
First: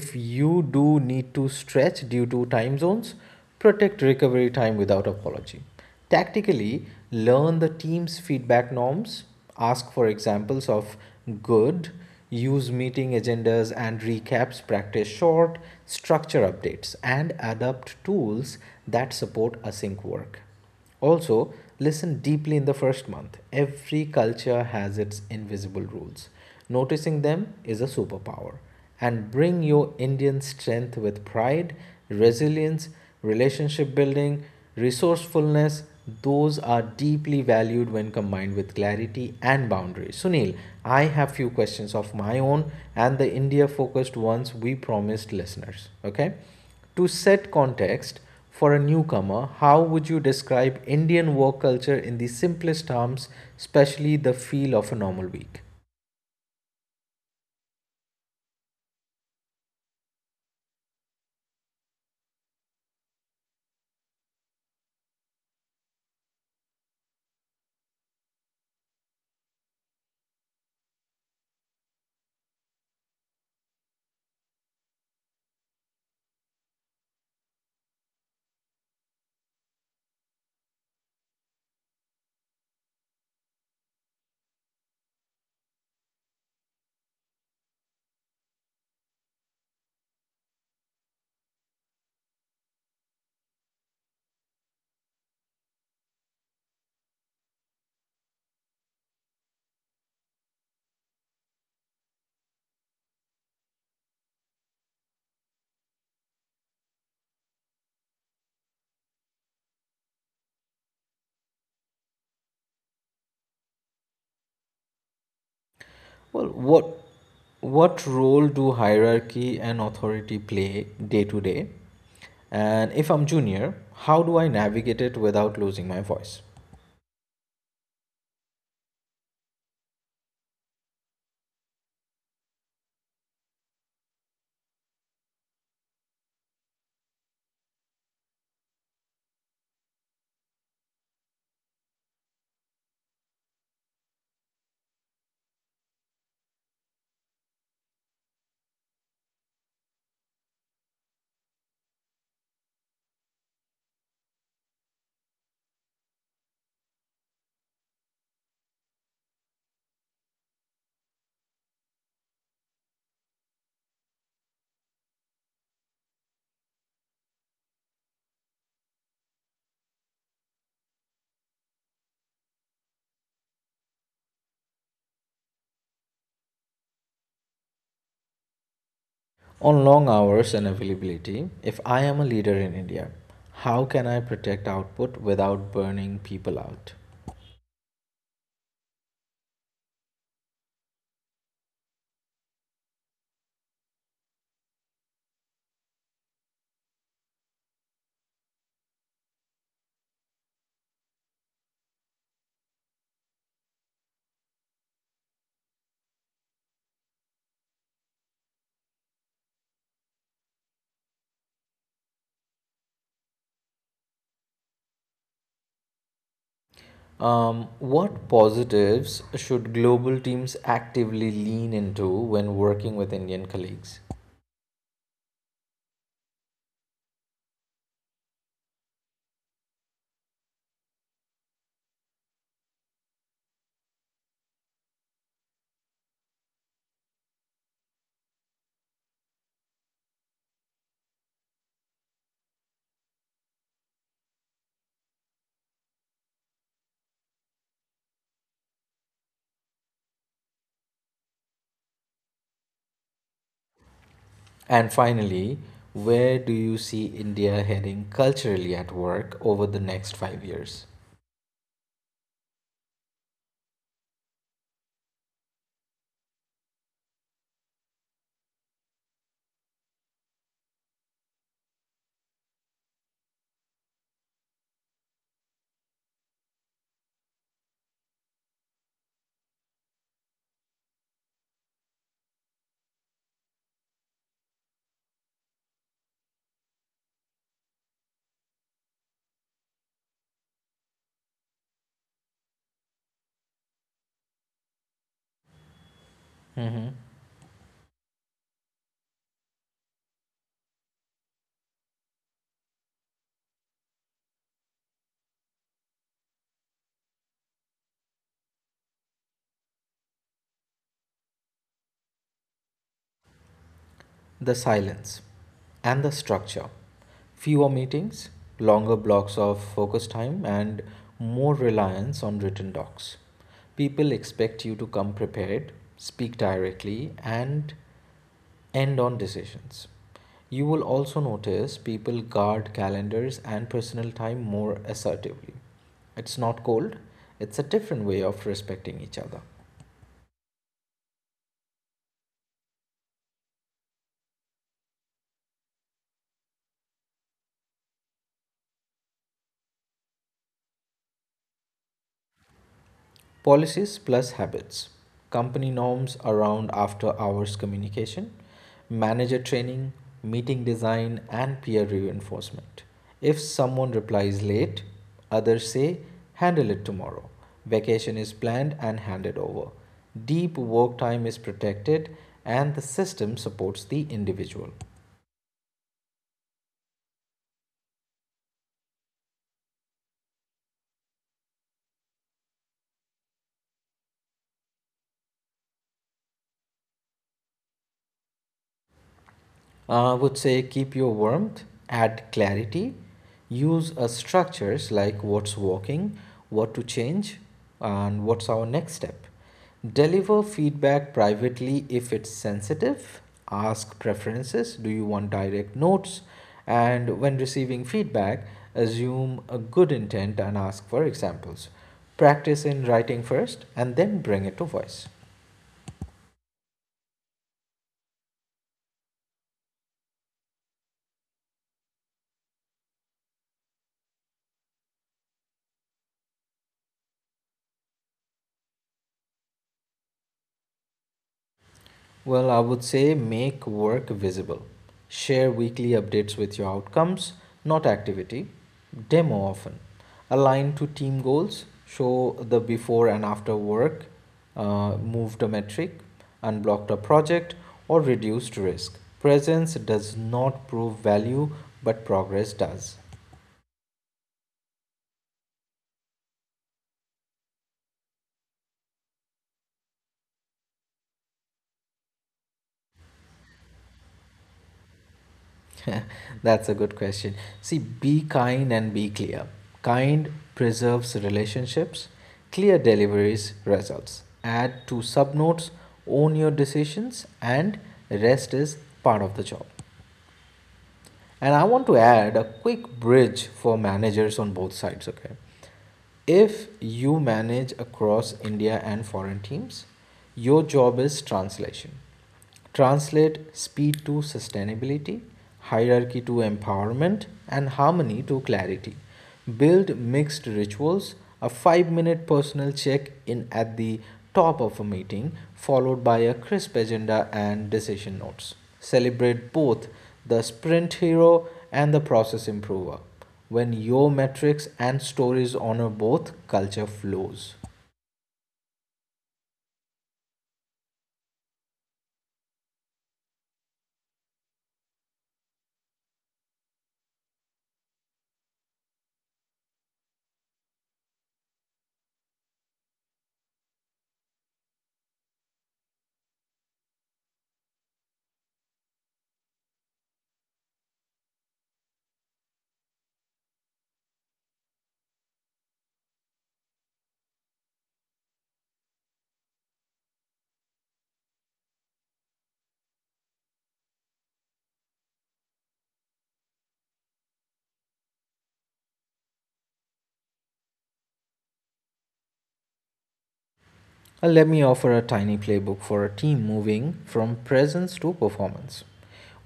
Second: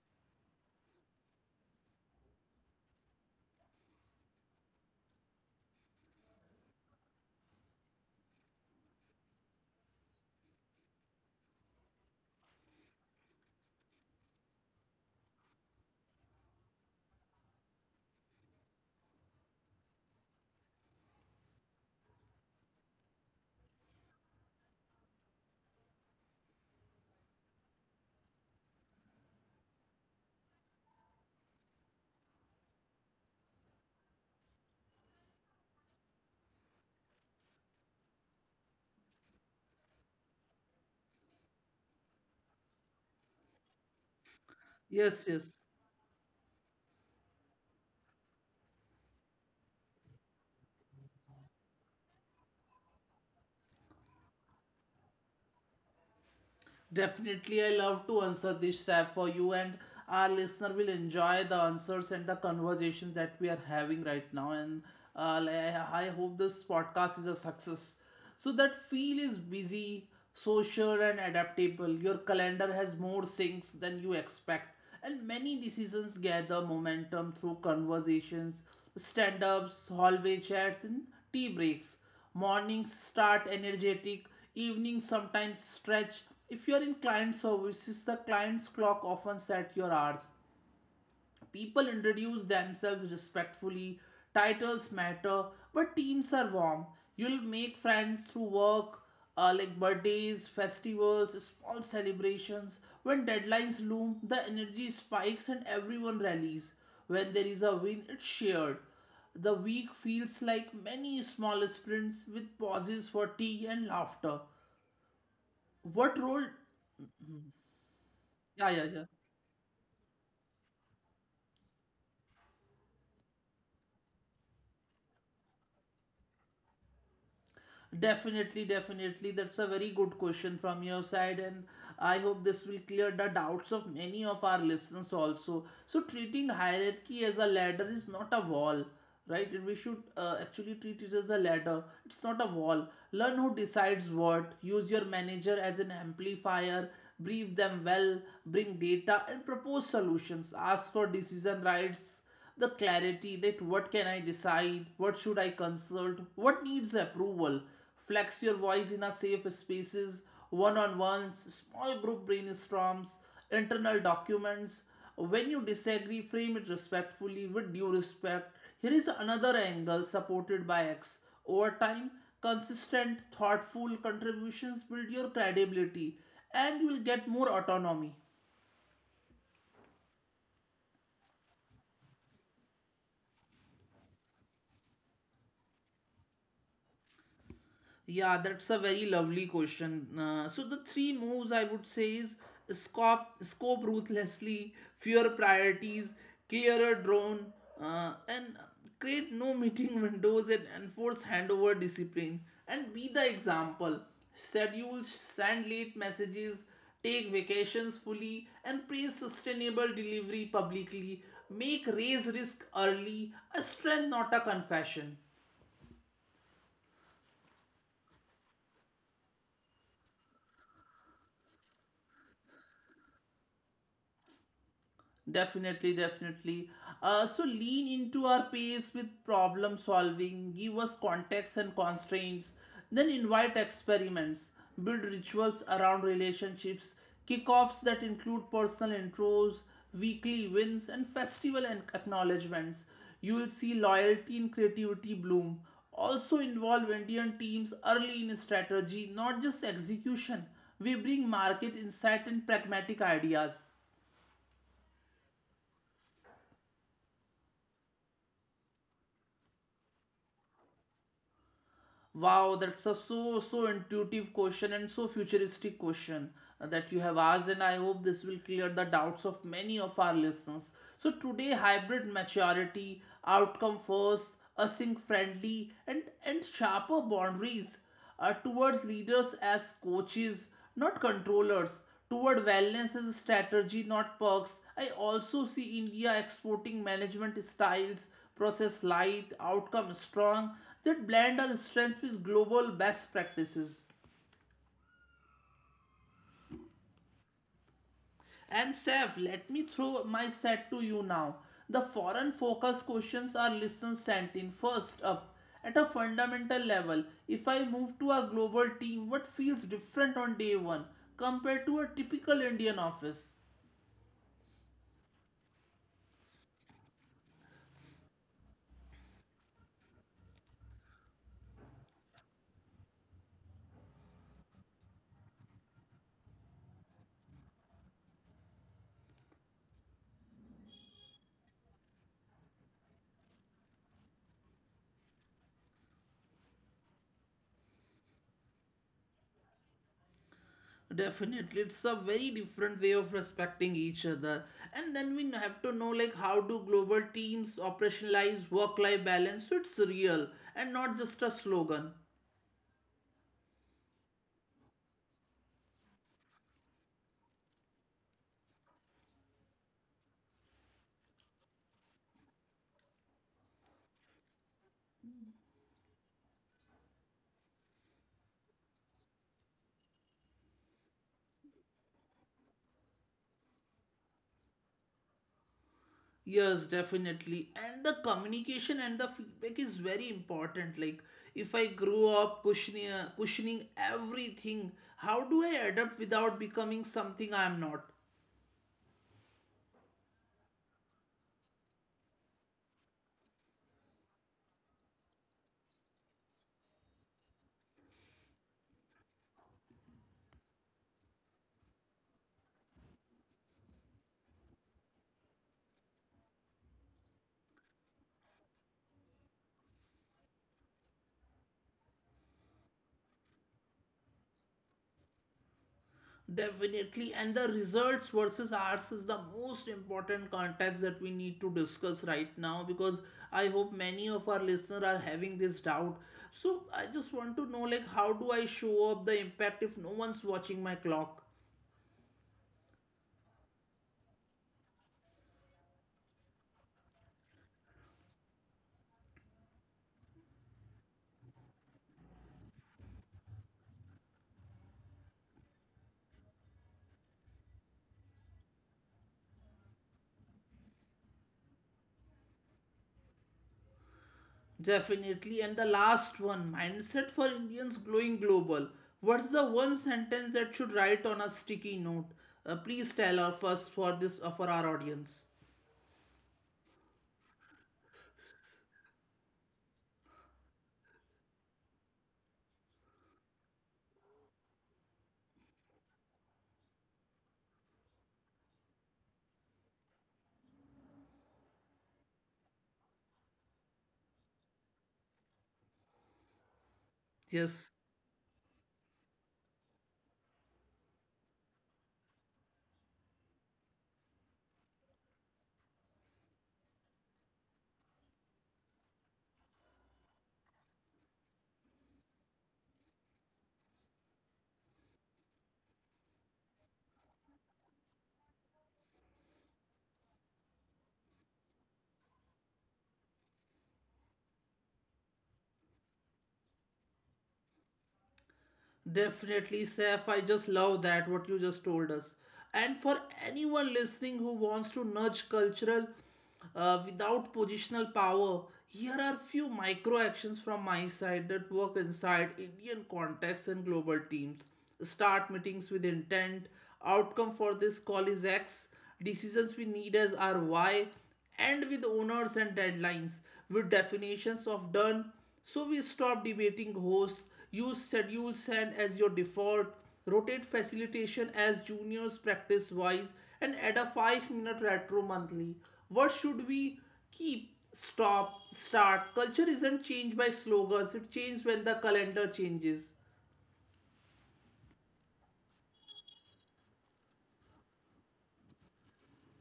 If you do need to stretch due to time zones, protect recovery time without apology. Tactically, learn the team's feedback norms, ask for examples of good, use meeting agendas and recaps, practice short structure updates, and adopt tools that support async work. also, Listen deeply in the first month. Every culture has its invisible rules. Noticing them is a superpower. And bring your Indian strength with pride, resilience, relationship building, resourcefulness. Those are deeply valued when combined with clarity and boundaries. Sunil, I have few questions of my own and the India focused ones we
Yes,
promised
yes.
listeners. Okay? To set context for a newcomer, how would you describe Indian work culture in the simplest terms, especially the feel of a normal week?
Definitely, I love to answer this, Saf, for you, and our listener will enjoy the answers and the conversations that we are having right now. And I hope this podcast is a success. So that feel is busy, social, and adaptable. Your calendar has more sinks than you expect, and many decisions gather momentum through conversations, stand ups, hallway chats, and tea breaks. Mornings start energetic, evenings sometimes stretch. If you are in client services, the client's clock often sets your hours. People introduce themselves respectfully, titles matter, but teams are warm. You'll make friends through work, like birthdays, festivals, small celebrations. When deadlines loom, the energy spikes and everyone rallies. When there is a win, it's shared. The week feels like many small sprints with pauses for tea and laughter. What
Well,
role?
what role do
Yeah, yeah, yeah.
hierarchy and authority play day to day? And if I'm junior, how do I navigate it without losing my voice?
Definitely, definitely. That's a very good question from your side, and I hope this will clear the doubts of many of our listeners also. So, treating hierarchy as a ladder is not a wall, right? We should actually treat it as a ladder. It's not a wall. Learn who decides what, use your manager as an amplifier, brief them well, bring data, and propose solutions. Ask for decision rights, the clarity that what can I decide, what should I consult, what needs approval. Flex your voice in a safe spaces, one-on-ones, small group brainstorms, internal documents. When you disagree, frame it respectfully with due respect. Here is another angle supported by X. Over time, consistent, thoughtful contributions build your credibility and you will get more autonomy.
On long hours and availability, if I am a leader in India, how can I protect output without burning people out?
Yeah, that's a very lovely question. So the three moves I would say is scope ruthlessly, fewer priorities, clearer drone, and create no meeting windows and enforce handover discipline. And be the example. Schedule send late messages, take vacations fully, and praise sustainable delivery publicly. Make raise risk early a strength, not a confession.
What positives should global teams actively lean into when working with Indian colleagues?
Definitely, definitely. So lean into our pace with problem solving, give us context and constraints, then invite experiments, build rituals around relationships, kickoffs that include personal intros, weekly wins, and festival and acknowledgements. You will see loyalty and creativity bloom. Also involve Indian teams early in strategy, not just execution. We bring market insight and pragmatic ideas.
And finally, where do you see India heading culturally at work over the next 5 years?
Wow, that's a so so intuitive question and so futuristic question that you have asked, and I hope this will clear the doubts of many of our listeners. So today, hybrid maturity, outcome first, async friendly, and sharper boundaries towards leaders as coaches, not controllers, toward wellness as a strategy, not perks. I also see India exporting management styles, process light, outcome strong, that blend our strengths with global best practices. And Seth, let me throw my set to you now. The foreign focus questions are listen sent in first up. At a fundamental level, if I move to a global team, what feels different on day one compared to a typical Indian office?
The silence and the structure. Fewer meetings, longer blocks of focus time, and more reliance on written docs. People expect you to come prepared, speak directly, and end on decisions. You will also notice people guard calendars and personal time more assertively. It's not cold, it's a different way of respecting each other.
Definitely, it's a very different way of respecting each other. And then we have to know like how do global teams operationalize work-life balance so it's real and not just a slogan.
Policies plus habits, company norms around after hours communication, manager training, meeting design, and peer reinforcement. If someone replies late, others say, handle it tomorrow. Vacation is planned and handed over. Deep work time is protected, and the system supports the individual.
Yes, definitely. And the communication and the feedback is very important. Like, if I grew up cushioning everything, how do I adapt without becoming something I am not?
I would say keep your warmth, add clarity, use structures like what's working, what to change, and what's our next step. Deliver feedback privately if it's sensitive. Ask preferences. Do you want direct notes? And when receiving feedback, assume a good intent and ask for examples. Practice in writing first and then bring it to voice.
Definitely. And the results versus ours is the most important context that we need to discuss right now because I hope many of our listeners are having this doubt. So, I just want to know, like, how do I show up the impact if no one's watching my clock?
Well, I would say make work visible. Share weekly updates with your outcomes, not activity. Demo often. Align to team goals. Show the before and after work, moved a metric, unblocked a project, or reduced risk. Presence does not prove value, but progress does.
Definitely. And the last one, mindset for Indians glowing global. What's the one sentence that should write on a sticky note? Please tell our first for this for our audience.
That's a good question. See, be kind and be clear. Kind preserves relationships, clear deliveries results. Add two subnotes, own your decisions, and rest is part of the job. And I want to add a quick bridge for managers on both sides, okay? If you manage
Yes.
across India and foreign teams, your job is translation. Translate speed to sustainability, hierarchy to empowerment, and harmony to clarity. Build mixed rituals, a 5-minute personal check in at the top of a meeting, followed by a crisp agenda and decision notes. Celebrate both the sprint hero and the process improver. When your metrics and stories honor both, culture flows.
Definitely, Saif. I just love that what you just told us. And for anyone listening who wants to nudge cultural without positional power, here are few micro actions from my side that work inside Indian contexts and global teams. Start meetings with intent. Outcome for this call is X. Decisions we need as are Y and with owners and deadlines, with definitions of done. So we stop debating hosts, use schedule send as your default, rotate facilitation as juniors practice wise, and add a 5-minute retro monthly. What should we keep? Stop, start. Culture isn't changed by slogans, it changes when the calendar changes.
Let me offer a tiny playbook for a team moving from presence to performance.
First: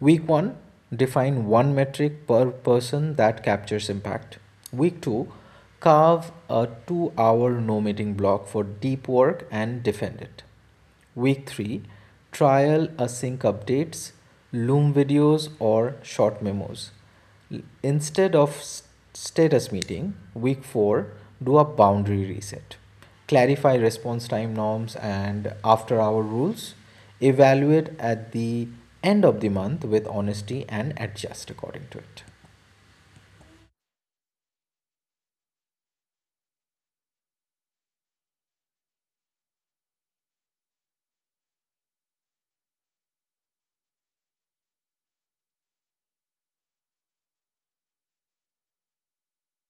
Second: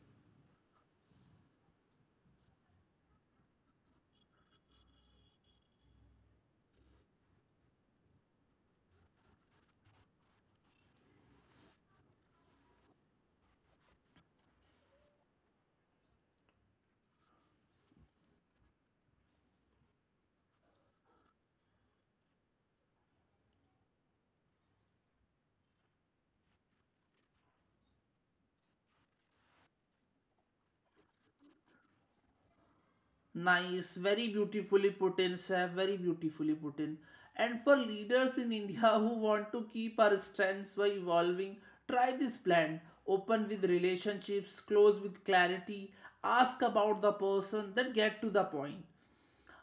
Week 1, define one metric per person that captures impact. Week 2, carve a 2-hour no meeting block for deep work and defend it. Week 3, trial async updates, Loom videos, or short memos. Instead of status meeting, week 4, do a boundary reset. Clarify response time norms and after hour rules. Evaluate at the end of the month with honesty and adjust according to it.
Nice, very beautifully put in, chef, very beautifully put in. And for leaders in India who want to keep our strengths by evolving, try this plan. Open with relationships, close with clarity, ask about the person, then get to the point.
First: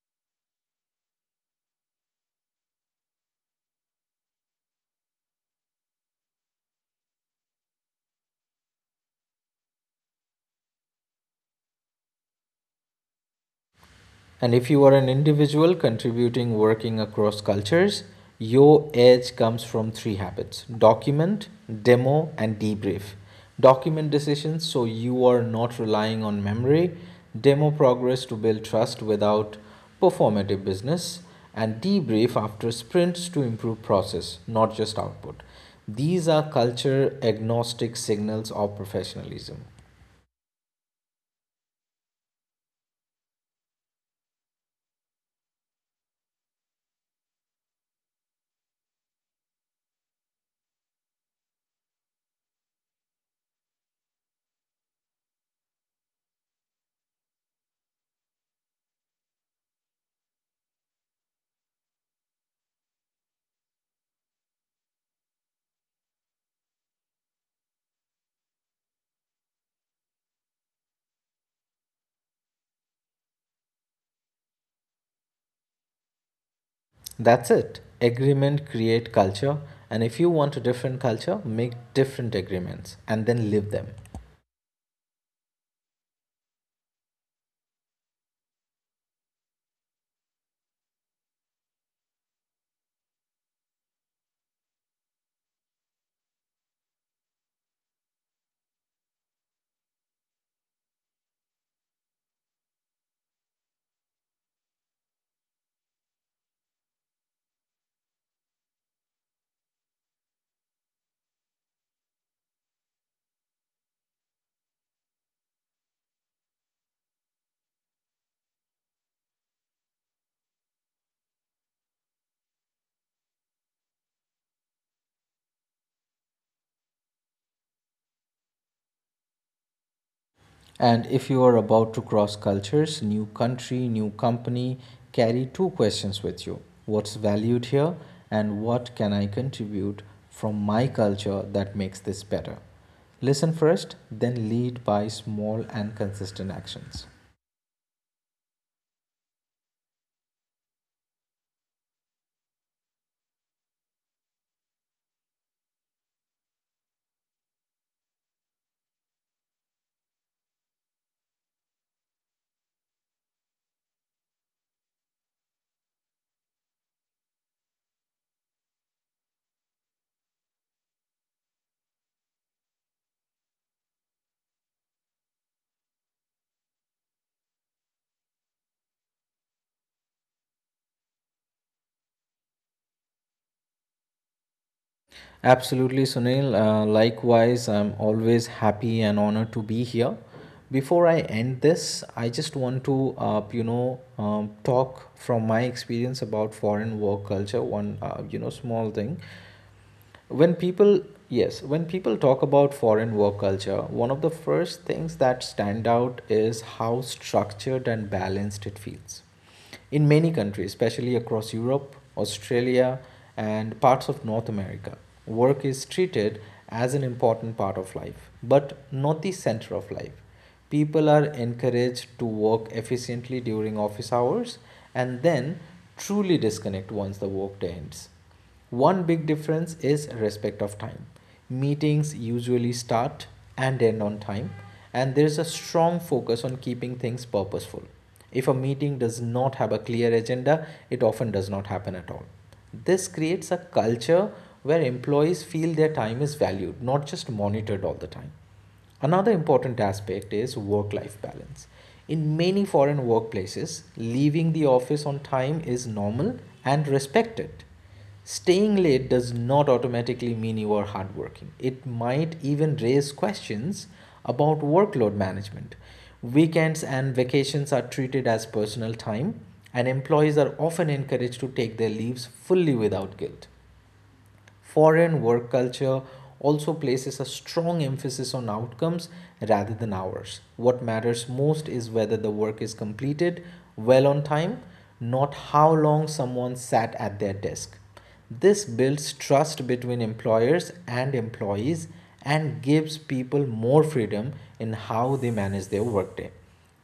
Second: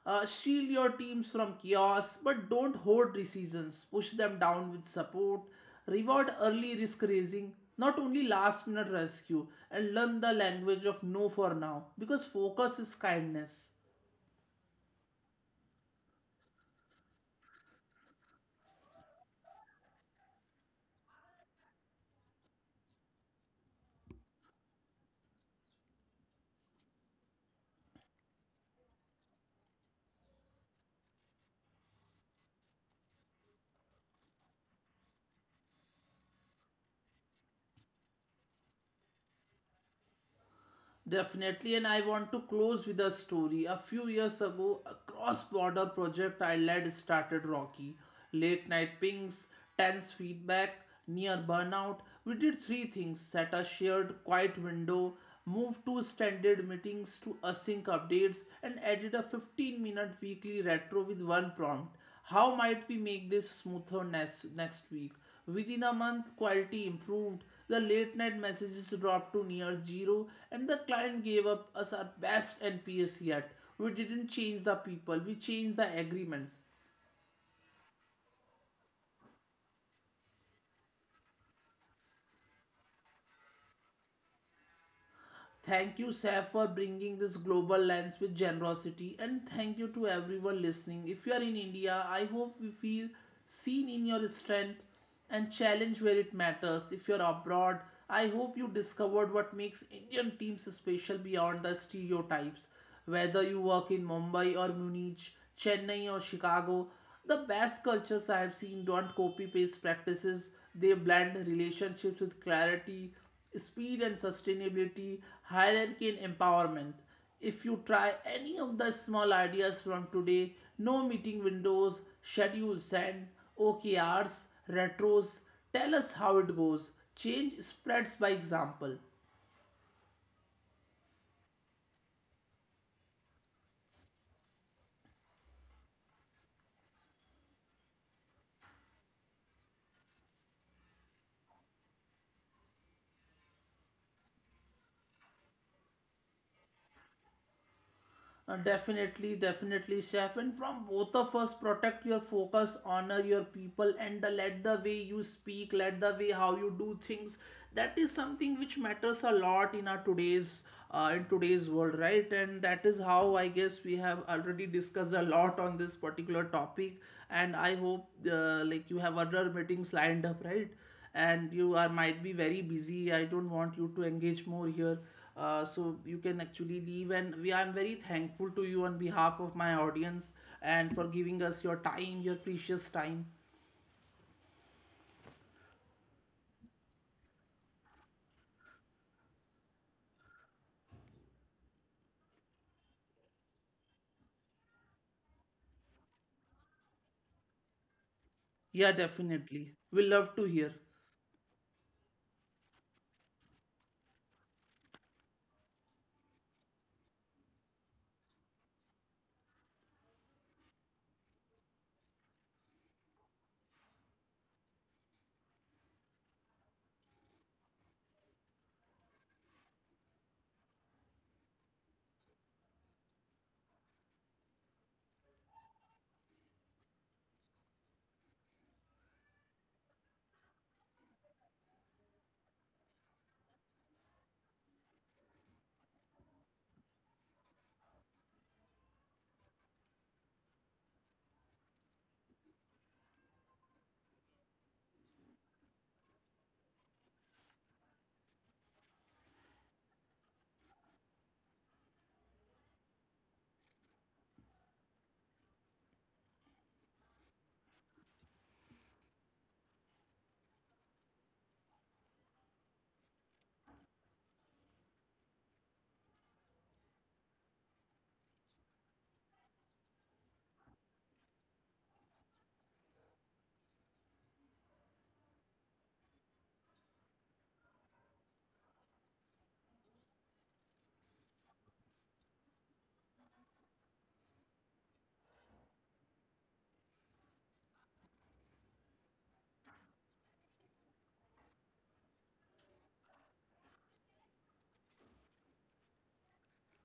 Shield your teams from chaos, but don't hoard decisions. Push them down with support. Reward early risk raising, not only last minute rescue, and learn the language of no for now because focus is kindness.
And if you are an individual contributing working across cultures, your edge comes from three habits: document, demo, and debrief. Document decisions so you are not relying on memory, demo progress to build trust without performative business, and debrief after sprints to improve process, not just output. These are culture agnostic signals of professionalism.
Definitely, and I want to close with a story. A few years ago, a cross border project I led started rocky. Late night pings, tense feedback, near burnout. We did three things: set a shared, quiet window, moved two standard meetings to async updates, and added a 15-minute weekly retro with one prompt. How might we make this smoother next week? Within a month, quality improved, the late night messages dropped to near zero, and the client gave up us our best NPS yet. We didn't change the people, we changed the agreements.
That's it. Agreement create culture, and if you want a different culture, make different agreements and then live them.
Thank you, Saf, for bringing this global lens with generosity, and thank you to everyone listening. If you are in India, I hope you feel seen in your strength and challenge where it matters. If you're abroad, I hope you discovered what makes Indian teams special beyond the stereotypes. Whether you work in Mumbai or Munich, Chennai or Chicago, the best cultures I have seen don't copy paste practices. They blend relationships with clarity, speed and sustainability, hierarchy and empowerment. If you try any of the small ideas from today, no meeting windows, schedules and OKRs, retros, tell us how it goes. Change spreads by example.
And if you are about to cross cultures, new country, new company, carry two questions with you. What's valued here and what can I contribute from my culture that makes this better? Listen first, then lead by small and consistent actions.
Definitely, definitely, chef. And from both of us, protect your focus, honor your people, and let the way you speak, let the way how you do things. That is something which matters a lot in our today's in today's world, right? And that is how I guess we have already discussed a lot on this particular topic. And I hope like you have other meetings lined up, right? And you are might be very busy, I don't want you to engage more here. So you can actually leave and we I'm very thankful to you on behalf of my audience and for giving us your time, your precious time.
Absolutely, Sunil. Likewise, I'm always happy and honored to be here. Before I end this, I just want to, talk from my experience about foreign work culture. One, small
Yeah,
thing.
definitely, we love to
When
hear.
people, yes, when people talk about foreign work culture, one of the first things that stand out is how structured and balanced it feels in many countries, especially across Europe, Australia, and parts of North America. Work is treated as an important part of life, but not the center of life. People are encouraged to work efficiently during office hours and then truly disconnect once the workday ends. One big difference is respect of time. Meetings usually start and end on time, and there's a strong focus on keeping things purposeful. If a meeting does not have a clear agenda, it often does not happen at all. This creates a culture where employees feel their time is valued, not just monitored all the time. Another important aspect is work life balance. In many foreign workplaces, leaving the office on time is normal and respected. Staying late does not automatically mean you are hardworking. It might even raise questions about workload management. Weekends and vacations are treated as personal time, and employees are often encouraged to take their leaves fully without guilt. Foreign work culture also places a strong emphasis on outcomes rather than hours. What matters most is whether the work is completed well on time, not how long someone sat at their desk. This builds trust between employers and employees and gives people more freedom in how they manage their workday.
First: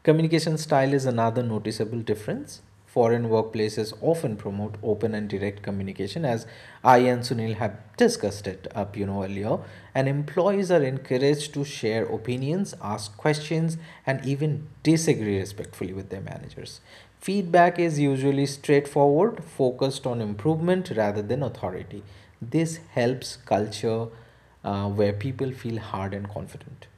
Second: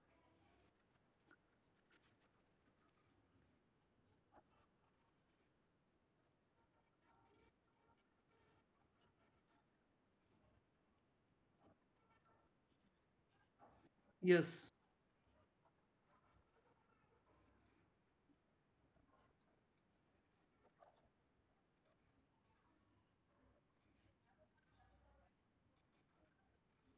Communication style is another noticeable difference. Foreign workplaces often promote open and direct communication, as I and Sunil have discussed it up, you know, earlier. And employees are encouraged to share opinions, ask questions, and even
Yes.
disagree respectfully with their managers. Feedback is usually straightforward, focused on improvement rather than authority. This helps culture where people feel hard and confident.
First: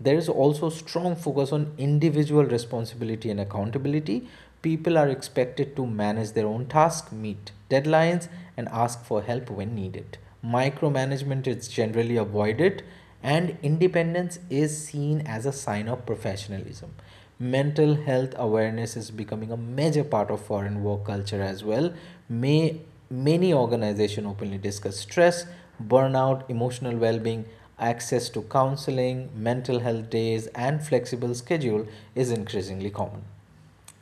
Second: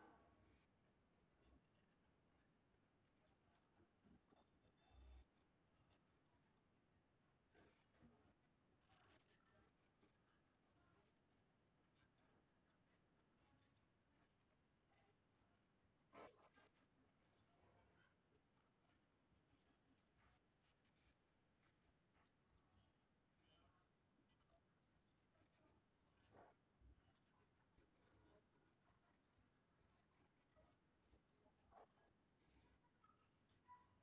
There is also strong focus on individual responsibility and accountability. People are expected to manage their own tasks, meet deadlines, and ask for help when needed. Micromanagement is generally avoided, and independence is seen as a sign of professionalism. Mental health awareness is becoming a major part of foreign work culture as well. May, Many organizations openly discuss stress, burnout, emotional well being, access to counseling, mental health days, and flexible schedule is increasingly common.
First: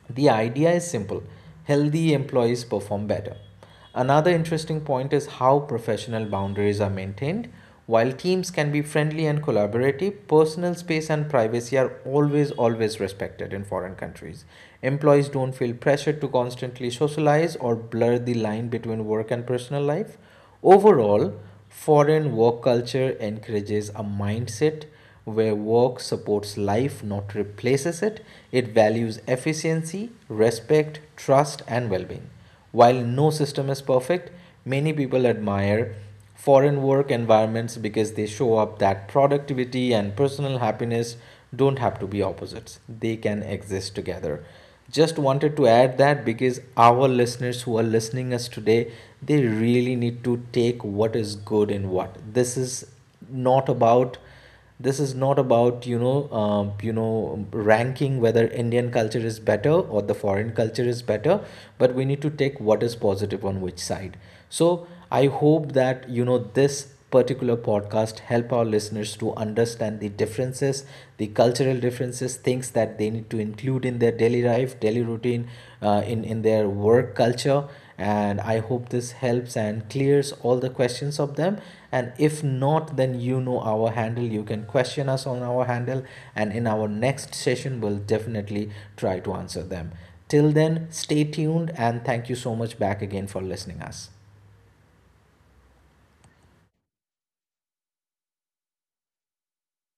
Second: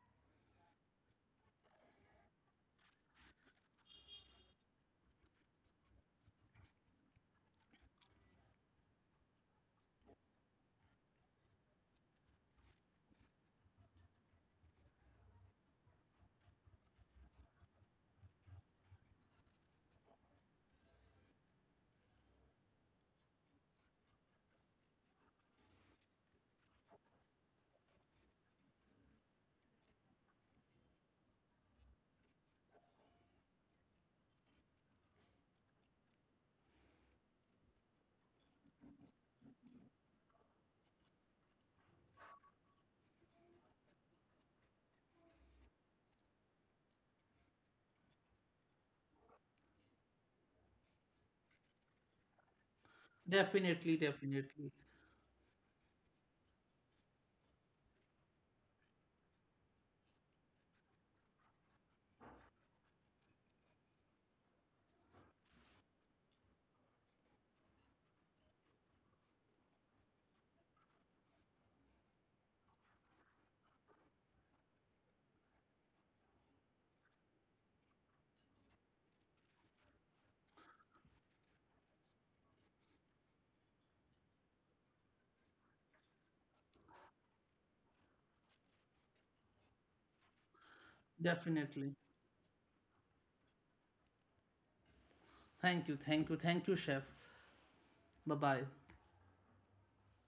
The idea is simple: healthy employees perform better. Another interesting point is how professional boundaries are maintained. While teams can be friendly and collaborative, personal space and privacy are always, always respected in foreign countries. Employees don't feel pressured to constantly socialize or blur the line between work and personal life. Overall, foreign work culture encourages a mindset where work supports life, not replaces it. It values efficiency, respect, trust, and well being. While no system is perfect, many people admire foreign work environments because they show up that productivity and personal happiness don't have to be opposites, they can exist together. Just wanted to add that because our listeners who are listening us today, they really need to take what is good. And what this is not
Definitely,
about,
definitely,
this is not about you know ranking whether indian culture is better or the foreign culture is better, but we need to take what is positive on which side. So i hope that this particular podcast help our listeners to understand the differences, the cultural differences, things that they need to include in their daily life, daily routine, in their work culture. And I hope this helps and clears all the questions of them. And if not, then you know our handle. You can question us on our handle. And in our next session, we'll definitely try to answer them. Till then, stay tuned
definitely,
and thank you so much back again for listening us.
thank you, thank you, thank you, chef. Bye bye.